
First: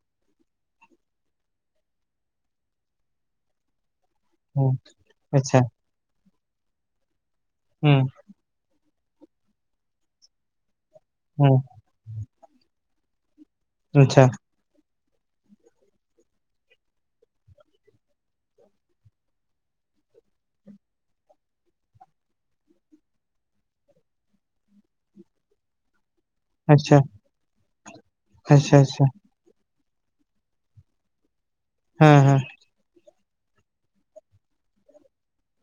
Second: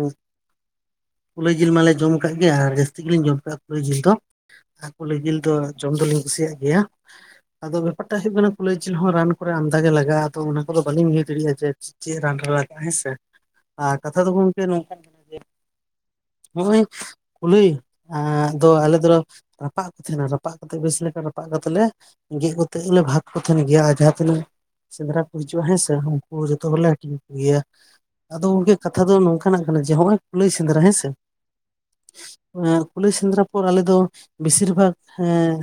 ᱠᱩᱞᱟᱹᱭ ᱡᱤᱞ ᱢᱟᱞᱮ ᱡᱚᱢ ᱠᱟᱜ ᱜᱮᱭᱟ ᱟᱨ ᱡᱟᱹᱥᱛᱤ ᱜᱮᱞᱮᱧ ᱡᱚᱢ ᱠᱟᱜᱼᱟ ᱠᱩᱞᱟᱹᱭ ᱡᱤᱞ ᱫᱚ᱾ ᱦᱩᱸ ᱠᱩᱞᱟᱹᱭ ᱡᱤᱞ ᱫᱚ ᱟᱪᱪᱷᱟ ᱡᱚᱢ ᱫᱚᱞᱤᱧ ᱠᱩᱥᱤᱭᱟᱜ ᱜᱮᱭᱟ ᱟᱫᱚ ᱦᱩᱸ ᱵᱮᱯᱟᱨᱴᱟᱜ ᱦᱩᱭᱩᱜ ᱠᱟᱱᱟᱼᱼ ᱠᱩᱞᱟᱹᱭ ᱡᱤᱞ ᱦᱚᱸ ᱨᱟᱱ ᱠᱚᱨᱮ ᱟᱢᱫᱟ ᱜᱮ ᱞᱟᱜᱟᱜᱼᱟ ᱟᱫᱚ ᱚᱱᱟ ᱠᱚᱫᱚ ᱵᱟᱹᱞᱤᱧ ᱞᱟᱹᱭ ᱫᱟᱲᱮᱭᱟᱜᱼᱟ ᱦᱩᱸ ᱡᱮ ᱪᱮᱫ ᱨᱟᱱ ᱨᱮ ᱞᱟᱜᱟᱜᱼᱟ ᱦᱮᱸ ᱥᱮ᱾ ᱟᱨ ᱟᱪᱪᱷᱟ ᱠᱟᱛᱷᱟ ᱫᱚ ᱜᱚᱢᱚᱝᱠᱮ ᱱᱚᱝᱠᱟ ᱠᱟᱱᱟ ᱡᱮ ᱱᱚᱜᱼᱚᱭ, ᱠᱩᱞᱦᱟᱹᱭ ᱫᱚ ᱟᱞᱮ ᱫᱚᱞᱮ ᱨᱟᱯᱟᱜ ᱠᱚ ᱛᱟᱦᱮᱸᱱᱟ ᱨᱟᱯᱟᱜ ᱠᱟᱛᱮ ᱵᱮᱥ ᱞᱮ ᱞᱮᱠᱟ ᱨᱟᱯᱟᱜ ᱠᱟᱛᱮ ᱞᱮ᱾ ᱜᱮᱫ ᱠᱟᱛᱮᱜ ᱜᱮᱞᱮ ᱵᱷᱟᱜ ᱠᱚ ᱛᱟᱦᱮᱱ ᱜᱮᱭᱟ ᱟᱨ ᱡᱟᱦᱟᱸ ᱛᱤᱱᱟᱹᱜ ᱥᱮᱸᱫᱽᱨᱟ ᱠᱚ ᱦᱤᱡᱩᱜᱼᱟ ᱦᱮᱸᱥᱮᱼᱼ ᱡᱚᱛᱚ ᱦᱚᱲᱞᱮ ᱟᱪᱪᱷᱟ ᱦᱟᱹᱴᱤᱧ ᱠᱚᱜᱮᱭᱟ ᱟᱫᱚ ᱜᱚᱝᱠᱮ ᱟᱪᱪᱷᱟ ᱠᱟᱛᱷᱟ ᱟᱪᱪᱷᱟ ᱫᱚ ᱱᱚᱝᱠᱟᱼᱼᱼ ᱱᱚᱝᱠᱟᱱᱟ ᱡᱮ ᱱᱚᱜᱚᱭ ᱠᱩᱞᱟᱹᱭ ᱥᱮᱸᱫᱽᱨᱟ ᱦᱮᱸ ᱥᱮᱼᱼᱼ ᱦᱩᱸ ᱦᱩᱸ ᱮᱸᱠᱩᱞᱟᱹᱭ ᱥᱮᱸᱫᱽᱨᱟ ᱯᱚᱨ ᱟᱞᱮ ᱫᱚ ᱵᱮᱥᱤᱨ ᱵᱷᱟᱜ ᱮᱸᱼᱼᱼ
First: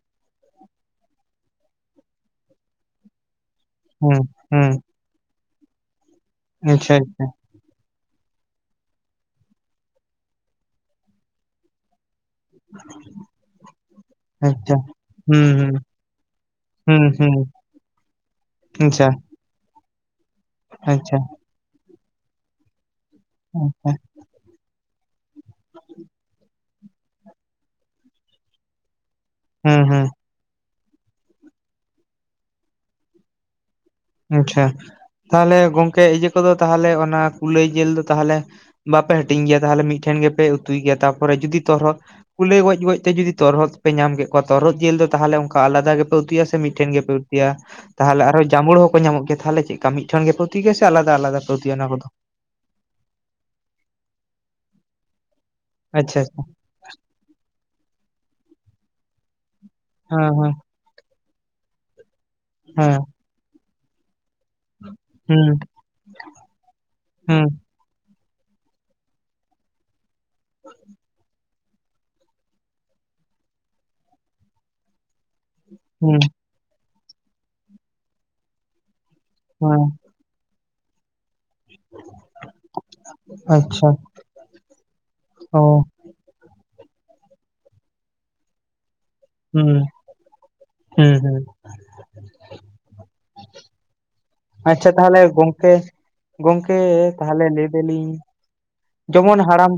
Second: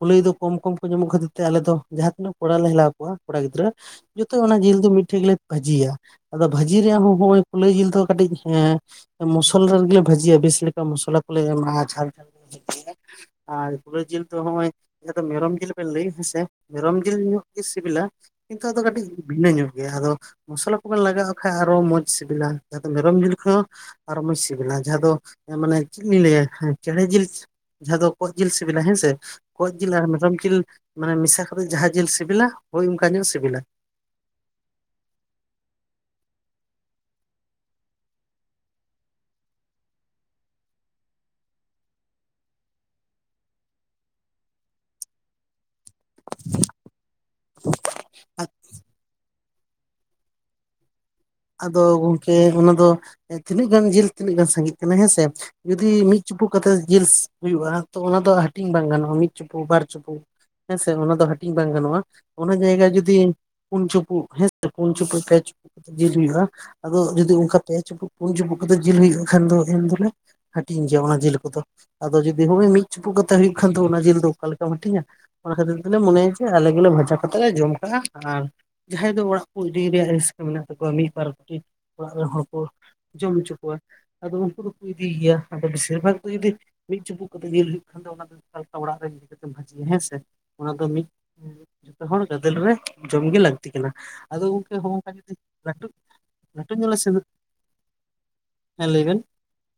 ᱠᱩᱞᱟᱹᱭ ᱫᱚ ᱠᱚᱢ ᱠᱚᱢ ᱠᱚ ᱧᱟᱢᱚᱜ ᱠᱷᱟᱹᱛᱤᱨ ᱛᱮ ᱟᱞᱮ ᱫᱚ ᱡᱟᱦᱟᱸ ᱛᱤᱱᱟᱹᱜ ᱠᱚᱲᱟ ᱞᱮ ᱦᱮᱞᱟᱣᱟ ᱠᱚᱣᱟ ᱠᱚᱲᱟ ᱜᱤᱫᱽᱨᱟᱹ᱾ ᱡᱚᱛᱚ ᱚᱱᱟ ᱡᱤᱞ ᱫᱚ ᱢᱤᱫᱴᱷᱮᱡ ᱜᱮᱞᱮ ᱵᱷᱟᱹᱡᱤᱭᱟ ᱟᱫᱚ ᱵᱷᱟᱹᱡᱤ ᱨᱮᱭᱟᱜ ᱦᱚᱸ ᱦᱚᱸᱜᱼᱚᱭᱼᱼ ᱠᱩᱞᱟᱹᱭ ᱡᱤᱞ ᱫᱚ ᱠᱟᱹᱴᱤᱡ ᱮᱸ ᱢᱚᱥᱞᱟ ᱨᱮᱜᱮ ᱵᱷᱟᱹᱡᱤᱼᱟ ᱵᱮᱥ ᱞᱮᱠᱟ ᱢᱚᱥᱞᱟ ᱠᱚᱞᱮ ᱮᱢᱟᱜᱼᱟ ᱡᱷᱟᱞ ᱡᱷᱟᱞ᱾ ᱞᱮ ᱵᱷᱟᱹᱡᱤᱭᱟ [inaudible] ᱟᱨ ᱠᱩᱞᱟᱹᱭ ᱡᱤᱞ ᱫᱚ ᱦᱚᱜᱚᱭᱼᱼ ᱡᱟᱦᱟᱸ ᱫᱚ ᱢᱮᱨᱚᱢ ᱡᱤᱞ ᱵᱤᱱ ᱞᱟᱹᱭ ᱫᱟ ᱦᱮᱸ ᱢᱮᱨᱚᱢ ᱡᱤᱞ ᱧᱚᱜ ᱥᱤᱵᱤᱞᱟ ᱠᱤᱱᱛᱩ ᱟᱫᱚ ᱠᱟᱹᱴᱤᱡᱼᱼᱼ ᱟᱪᱪᱷᱟ, ᱵᱷᱤᱱᱟᱹ ᱧᱚᱜ ᱜᱮᱭᱟ ᱟᱫᱚ ᱢᱚᱥᱞᱟ ᱠᱚᱵᱮᱱ ᱟᱪᱪᱷᱟ, ᱞᱟᱜᱟᱣᱟᱜ ᱠᱷᱟᱱᱡ ᱟᱨᱚ ᱢᱚᱸᱡᱽ ᱥᱤᱵᱤᱞᱟ ᱟᱫᱚ ᱢᱮᱨᱚᱢ ᱡᱤᱞᱼᱼ ᱦᱚᱸ ᱟᱪᱪᱷᱟ, ᱢᱚᱡᱽ ᱥᱤᱵᱤᱞᱟ ᱡᱟᱦᱟᱸ ᱫᱚ ᱢᱟᱱᱮ ᱪᱮᱫ ᱤᱧ ᱞᱟᱹᱭᱟ ᱦᱮᱸᱼᱼ ᱪᱮᱬᱮ ᱡᱤᱞ ᱡᱟᱦᱟᱸ ᱫᱚ ᱠᱚᱜ ᱡᱤᱞ ᱥᱤᱵᱤᱞᱼᱟ ᱦᱮᱸᱥᱮ ᱠᱚᱜ ᱦᱩᱸ, ᱡᱤᱞ ᱟᱨ ᱦᱩᱸ, ᱢᱮᱨᱚᱢ ᱡᱤᱞᱼᱼ ᱢᱟᱱᱮ ᱢᱮᱥᱟ ᱠᱟᱛᱮᱫ ᱡᱟᱦᱟᱸ ᱡᱤᱞ ᱥᱤᱵᱤᱞᱟ ᱦᱳᱭ ᱚᱱᱠᱟ ᱧᱚᱜ ᱥᱤᱵᱤᱞᱟ᱾ ᱟᱪᱪᱷᱟ ᱛᱟᱦᱚᱞᱮ ᱜᱚᱝᱠᱮ ᱤᱭᱟᱹ ᱠᱚᱫᱚ ᱛᱟᱦᱚᱞᱮ ᱚᱱᱟ ᱠᱩᱞᱟᱹᱭ ᱡᱤᱞ ᱫᱚ ᱛᱟᱦᱚᱞᱮᱼᱼ ᱵᱟᱯᱮ ᱦᱟᱹᱴᱤᱧ ᱜᱮᱭᱟ ᱛᱟᱦᱚᱞᱮ ᱢᱤᱫᱴᱷᱮᱱ ᱜᱮᱯᱮ ᱩᱛᱩᱭ ᱜᱮᱭᱟ ᱛᱟᱨᱚᱨᱮ ᱡᱩᱫᱤ ᱛᱚᱨᱦᱚᱫᱼᱼ ᱠᱩᱞᱟᱹᱭ ᱜᱚᱡ ᱜᱚᱡ ᱛᱮ ᱡᱩᱫᱤ ᱛᱚᱨᱦᱚᱫ ᱯᱮ ᱧᱟᱢ ᱠᱮᱫ ᱠᱚᱣᱟ ᱛᱚᱨᱦᱚᱫ ᱡᱤᱞ ᱫᱚ ᱛᱟᱦᱚᱞᱮ ᱚᱱᱠᱟ ᱟᱞᱟᱫᱟ ᱜᱮᱼᱼᱼ ᱮ ᱩᱛᱩᱭᱟ ᱥᱮ ᱢᱤᱫᱴᱷᱮᱱ ᱜᱮᱯᱮ ᱩᱛᱩᱭᱟ ᱛᱟᱦᱮ ᱟᱨᱦᱚ ᱟᱨ ᱡᱟᱢᱩᱲᱩ ᱦᱚᱸᱼᱼᱼ ᱠᱚ ᱧᱟᱢᱚᱜ ᱜᱮᱭᱟ ᱛᱟᱦᱚᱞᱮ ᱪᱮᱫ ᱞᱮᱠᱟ ᱢᱤᱫᱴᱷᱮᱡ ᱜᱮ ᱯᱮ ᱩᱛᱩᱭ ᱜᱮᱭᱟ ᱥᱮ ᱟᱞᱟᱫᱟ ᱟᱞᱟᱫᱟ ᱯᱮ ᱩᱛᱩᱭᱟ ᱟᱫᱚ ᱚᱱᱟ ᱠᱚᱫᱚ? ᱜᱚᱝᱠᱮ ᱚᱱᱟ ᱫᱚ ᱛᱤᱱᱟᱹᱜ ᱜᱟᱱ ᱡᱤᱞ ᱛᱤᱱᱟᱹᱜ ᱜᱟᱱ ᱥᱟᱸᱜᱤᱜ ᱠᱟᱱᱟ ᱦᱮᱸᱥᱮ ᱡᱩᱫᱤ ᱟᱪᱪᱷᱟ, ᱢᱤᱫ ᱟᱪᱪᱷᱟ᱾ ᱪᱩᱯᱩᱫ ᱠᱟᱛᱮᱫ ᱡᱤᱞᱥ ᱦᱩᱭᱩᱜᱼᱟ, ᱚᱱᱟᱫᱚ ᱦᱟᱹᱞᱴᱤᱧ ᱵᱟᱝ ᱜᱟᱱᱚᱜᱼᱟ ᱢᱤᱫ ᱪᱩᱯᱩᱫ ᱵᱟᱨᱼᱼ ᱪᱩᱯᱩᱫ ᱦᱮᱸ, ᱦᱮᱸᱥᱮ ᱚᱱᱟ ᱫᱚ ᱦᱟᱹᱴᱤᱧ ᱵᱟᱝ ᱜᱟᱱᱚᱜᱼᱟ, ᱚᱱᱟ ᱡᱟᱭᱜᱟ ᱦᱮᱸ, ᱡᱩᱫᱤ ᱯᱩᱱ ᱪᱩᱯᱩᱜ ᱦᱮᱸ ᱯᱩᱱ ᱪᱩᱯᱩᱫ ᱯᱮ ᱦᱮᱸ, ᱪᱩᱯᱩᱫ ᱡᱤᱞ ᱦᱩᱭᱩᱜᱼᱟ ᱟᱫᱚ ᱡᱩᱫᱤ ᱦᱮᱸ, ᱚᱱᱠᱟ ᱯᱮ ᱪᱩᱯᱩ ᱯᱩᱱ ᱪᱩᱯᱩᱫ ᱠᱟᱛᱮ ᱡᱤᱞ ᱦᱩᱭᱩᱜᱼᱟ ᱠᱷᱟᱱ ᱫᱚ ᱮᱱ ᱫᱚᱞᱮᱼᱼ ᱦᱟᱹᱴᱤᱧ ᱜᱮᱭᱟ ᱚᱱᱟ ᱡᱤᱞ ᱠᱚᱫᱚ ᱟᱫᱚ ᱡᱩᱫᱤ ᱦᱚᱸᱜᱼᱚᱭ ᱢᱤᱫ ᱪᱩᱯᱩᱜ ᱠᱟᱛᱮᱜ ᱦᱩᱭᱩᱜ ᱠᱷᱟᱱ ᱚᱱᱟ ᱡᱤᱞ ᱫᱚ ᱚᱠᱟ ᱞᱮᱠᱟᱢ ᱦᱟᱹᱴᱤᱧᱟ ᱚᱱᱟ ᱠᱷᱟᱹᱛᱤᱨ ᱛᱮᱞᱮ ᱦᱮᱸ, ᱢᱚᱱᱮᱭᱟ ᱟᱞᱮ ᱜᱮᱞᱮ ᱵᱷᱟᱡᱟ ᱠᱟᱛᱮ ᱞᱮ ᱡᱚᱢ ᱠᱟᱜᱼᱟ ᱟᱨ ᱡᱟᱦᱟᱸᱭ ᱫᱚ ᱚᱲᱟᱜ ᱠᱚ ᱦᱮᱸ, ᱤᱫᱤ ᱦᱮᱸ, ᱨᱮᱭᱟᱜ ᱨᱟᱹᱥᱠᱟᱹ ᱢᱮᱱᱟᱜ ᱛᱟᱠᱚᱣᱟ ᱢᱤᱫ ᱵᱟᱨᱼᱼᱼ ᱚᱲᱟᱜ ᱨᱮᱱ ᱦᱚᱲᱚᱸ ᱠᱚ ᱡᱚᱢ ᱦᱚᱪᱚ ᱠᱚᱣᱟ ᱟᱪᱪᱷᱟ, ᱟᱫᱚ ᱩᱱᱠᱩ ᱫᱚᱠᱚ ᱤᱫᱤᱭ ᱜᱮᱭᱟ ᱚ᱾ ᱟᱫᱚ ᱵᱮᱥᱤᱨ ᱵᱷᱟᱜ ᱫᱚ ᱡᱩᱫᱤᱼᱼᱼ ᱢᱤᱫ ᱪᱩᱯᱩᱫ ᱠᱟᱛᱮ ᱡᱤᱞ ᱦᱩᱭᱩᱜ ᱠᱷᱟᱱ ᱫᱚ ᱚᱱᱟ ᱫᱚ ᱚᱲᱟᱜ ᱨᱮ ᱤᱫᱤ ᱠᱟᱛᱮ ᱦᱩᱸ ᱵᱷᱟᱹᱡᱤᱭᱟ ᱦᱮᱸᱥᱮ ᱚᱱᱟ ᱫᱚ ᱢᱤᱫ ᱦᱩᱸ ᱦᱩᱸ ᱡᱚᱛᱚ ᱦᱚᱲ ᱜᱟᱫᱮᱞ ᱨᱮ ᱡᱚᱢᱜᱮ ᱞᱟᱹᱠᱛᱤ ᱠᱟᱱᱟ ᱟᱫᱚ ᱜᱚᱝᱠᱮ ᱟᱪᱪᱷᱟ ᱦᱚᱜᱼᱚᱝᱠᱟ ᱛᱟᱦᱚᱞᱮ ᱡᱩᱫᱤᱼᱼ ᱜᱚᱝᱠᱮ ᱛᱟᱦᱚᱞᱮ ᱞᱟᱹᱭ ᱫᱟᱹᱞᱤᱧ ᱦᱮᱸ ᱞᱟᱹᱭ ᱵᱮᱱ ᱡᱮᱢᱚᱱ ᱦᱟᱲᱟᱢᱼᱼᱼ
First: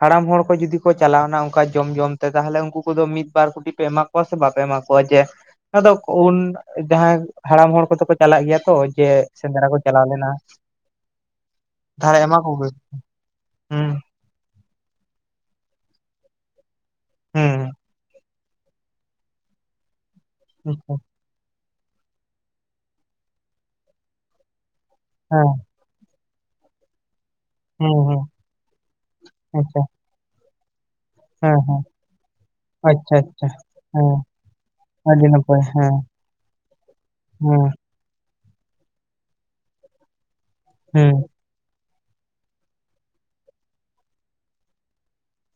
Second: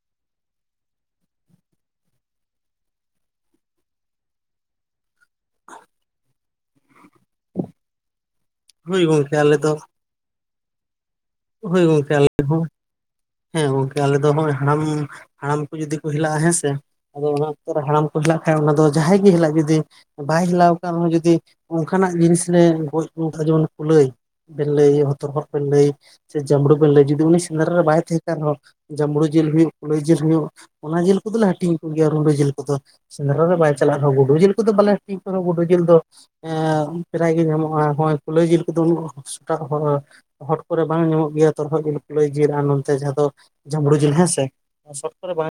ᱦᱟᱲᱟᱢ ᱦᱚᱲ ᱠᱚ ᱡᱩᱫᱤ ᱠᱚ ᱪᱟᱞᱟᱣᱱᱟ ᱚᱱᱠᱟ ᱡᱚᱢ ᱡᱚᱢ ᱛᱮ ᱛᱟᱦᱚᱞᱮ ᱩᱱᱠᱩ ᱠᱚᱫᱚ ᱢᱤᱫ ᱵᱟᱨ ᱠᱩᱴᱤ ᱯᱮ ᱮᱢᱟ ᱠᱚᱣᱟ ᱥᱮ ᱵᱟᱯᱮ ᱮᱢᱟ ᱠᱚᱣᱟ ᱡᱮᱼᱼ ᱟᱫᱚ ᱩᱱ ᱡᱟᱦᱟᱸᱭ ᱦᱟᱲᱟᱢ ᱦᱚᱲ ᱠᱚᱫᱚ ᱠᱚ ᱪᱟᱞᱟᱜ ᱜᱮᱭᱟ ᱛᱚ ᱦᱳᱭ ᱡᱮ ᱜᱚᱝᱠᱮ ᱟᱞᱮ ᱥᱮᱸᱫᱽᱨᱟ ᱫᱚ ᱠᱚ ᱪᱟᱞᱟᱣ ᱞᱮᱱᱟ ᱦᱳᱭ ᱜᱚᱝᱠᱮ ᱛᱟᱦᱚᱞᱮ ᱟᱞᱮ ᱮᱢᱟ ᱠᱚᱜᱮ ᱦᱚᱸ ᱦᱮᱸ ᱦᱩᱸ ᱜᱚᱝᱠᱮ ᱟᱞᱮ ᱫᱚ ᱦᱚᱸᱜᱼᱚᱭ ᱦᱟᱲᱟᱢ ᱦᱟᱲᱟᱢ ᱠᱚ ᱡᱩᱫᱤ ᱠᱚ ᱦᱮᱞᱟᱜᱼᱟ ᱦᱮᱸ ᱥᱮ ᱟᱫᱚ ᱚᱱᱟ ᱚᱠᱛᱚ ᱦᱩᱸ ᱨᱮ ᱦᱟᱲᱟᱢ ᱠᱚ ᱦᱮᱞᱟᱜ ᱠᱷᱟᱡ ᱚᱱᱟ ᱫᱚ ᱡᱟᱦᱟᱸᱭ ᱜᱮ ᱦᱮᱞᱟᱜ ᱡᱩᱫᱤ ᱵᱟᱭ ᱦᱮᱞᱟᱣ ᱟᱪᱪᱷᱟ ᱟᱠᱟᱱ ᱨᱮᱦᱚᱸ ᱡᱩᱫᱤ ᱚᱱᱠᱟᱱᱟᱜ ᱡᱤᱱᱤᱥ ᱞᱮ ᱜᱚᱡ ᱠᱚᱠᱷᱟᱡ ᱡᱮᱢᱚᱱ ᱠᱩᱞᱟᱹᱭ ᱵᱮᱱ ᱞᱟᱹᱭ ᱛᱚᱨᱦᱚᱫ ᱦᱮᱸ ᱵᱮᱱ ᱞᱟᱹᱭ ᱥᱮ ᱡᱟᱸᱵᱽᱲᱩ ᱵᱮᱱ ᱞᱟᱹᱭ ᱡᱩᱫᱤ ᱩᱱᱤ ᱥᱮᱸᱫᱽᱨᱟ ᱨᱮ ᱦᱩᱸ ᱵᱟᱭ ᱛᱟᱦᱮᱸ ᱦᱩᱸ ᱠᱟᱱ ᱨᱮᱦᱚᱸ ᱡᱟᱸᱵᱽᱲᱩ ᱡᱤᱞ ᱦᱩᱭᱩᱜ ᱟᱪᱪᱷᱟ ᱠᱩᱞᱟᱹᱭ ᱦᱩᱭᱩᱜ ᱚᱱᱟ ᱡᱤᱞ ᱠᱩ ᱫᱚᱞᱮ ᱦᱮᱸ ᱦᱟᱹᱴᱤᱧ ᱦᱮᱸ ᱟᱠᱚ ᱜᱮᱭᱟ ᱨᱩᱸᱰᱟᱹ ᱡᱤᱞ ᱠᱚᱫᱚ ᱟᱪᱪᱷᱟ ᱥᱮᱸᱫᱽᱨᱟ ᱟᱪᱪᱷᱟ ᱨᱮ ᱵᱟᱭ ᱪᱟᱞᱟᱜ ᱨᱮᱦᱚᱸ ᱦᱮᱸ ᱜᱩᱰᱩ ᱡᱤᱞ ᱵᱟᱞᱮ ᱦᱟᱹᱴᱤᱧ ᱟᱹᱰᱤ ᱠᱚᱦᱚᱸ ᱱᱟᱯᱟᱭ ᱜᱩᱰᱩ ᱡᱤᱞ ᱦᱮᱸ ᱫᱚᱼᱼ ᱮ ᱯᱨᱟᱭ ᱜᱮ ᱦᱮᱸ ᱧᱟᱢᱚᱜᱼᱟ ᱦᱳᱭ ᱠᱩᱞᱟᱹᱭ ᱡᱤᱞ ᱠᱚᱫᱚ ᱩᱱᱟᱹᱜ ᱥᱮᱴᱟᱜ ᱦᱚᱲ ᱠᱚᱨᱮ ᱵᱟᱝ ᱦᱮᱸ ᱧᱟᱢᱚᱜ ᱜᱮᱭᱟ ᱛᱚᱨᱦᱚᱫ ᱡᱤᱞ ᱠᱩᱞᱟᱹᱭ ᱡᱤᱞ ᱟᱨ ᱱᱚᱱᱛᱮ ᱡᱟᱦᱟᱸ ᱫᱚ ᱡᱷᱟᱸᱵᱽᱲᱩ ᱡᱤᱞ ᱦᱮᱸᱥᱮ ᱥᱚᱢ ᱠᱚᱨᱮ ᱵᱟᱝ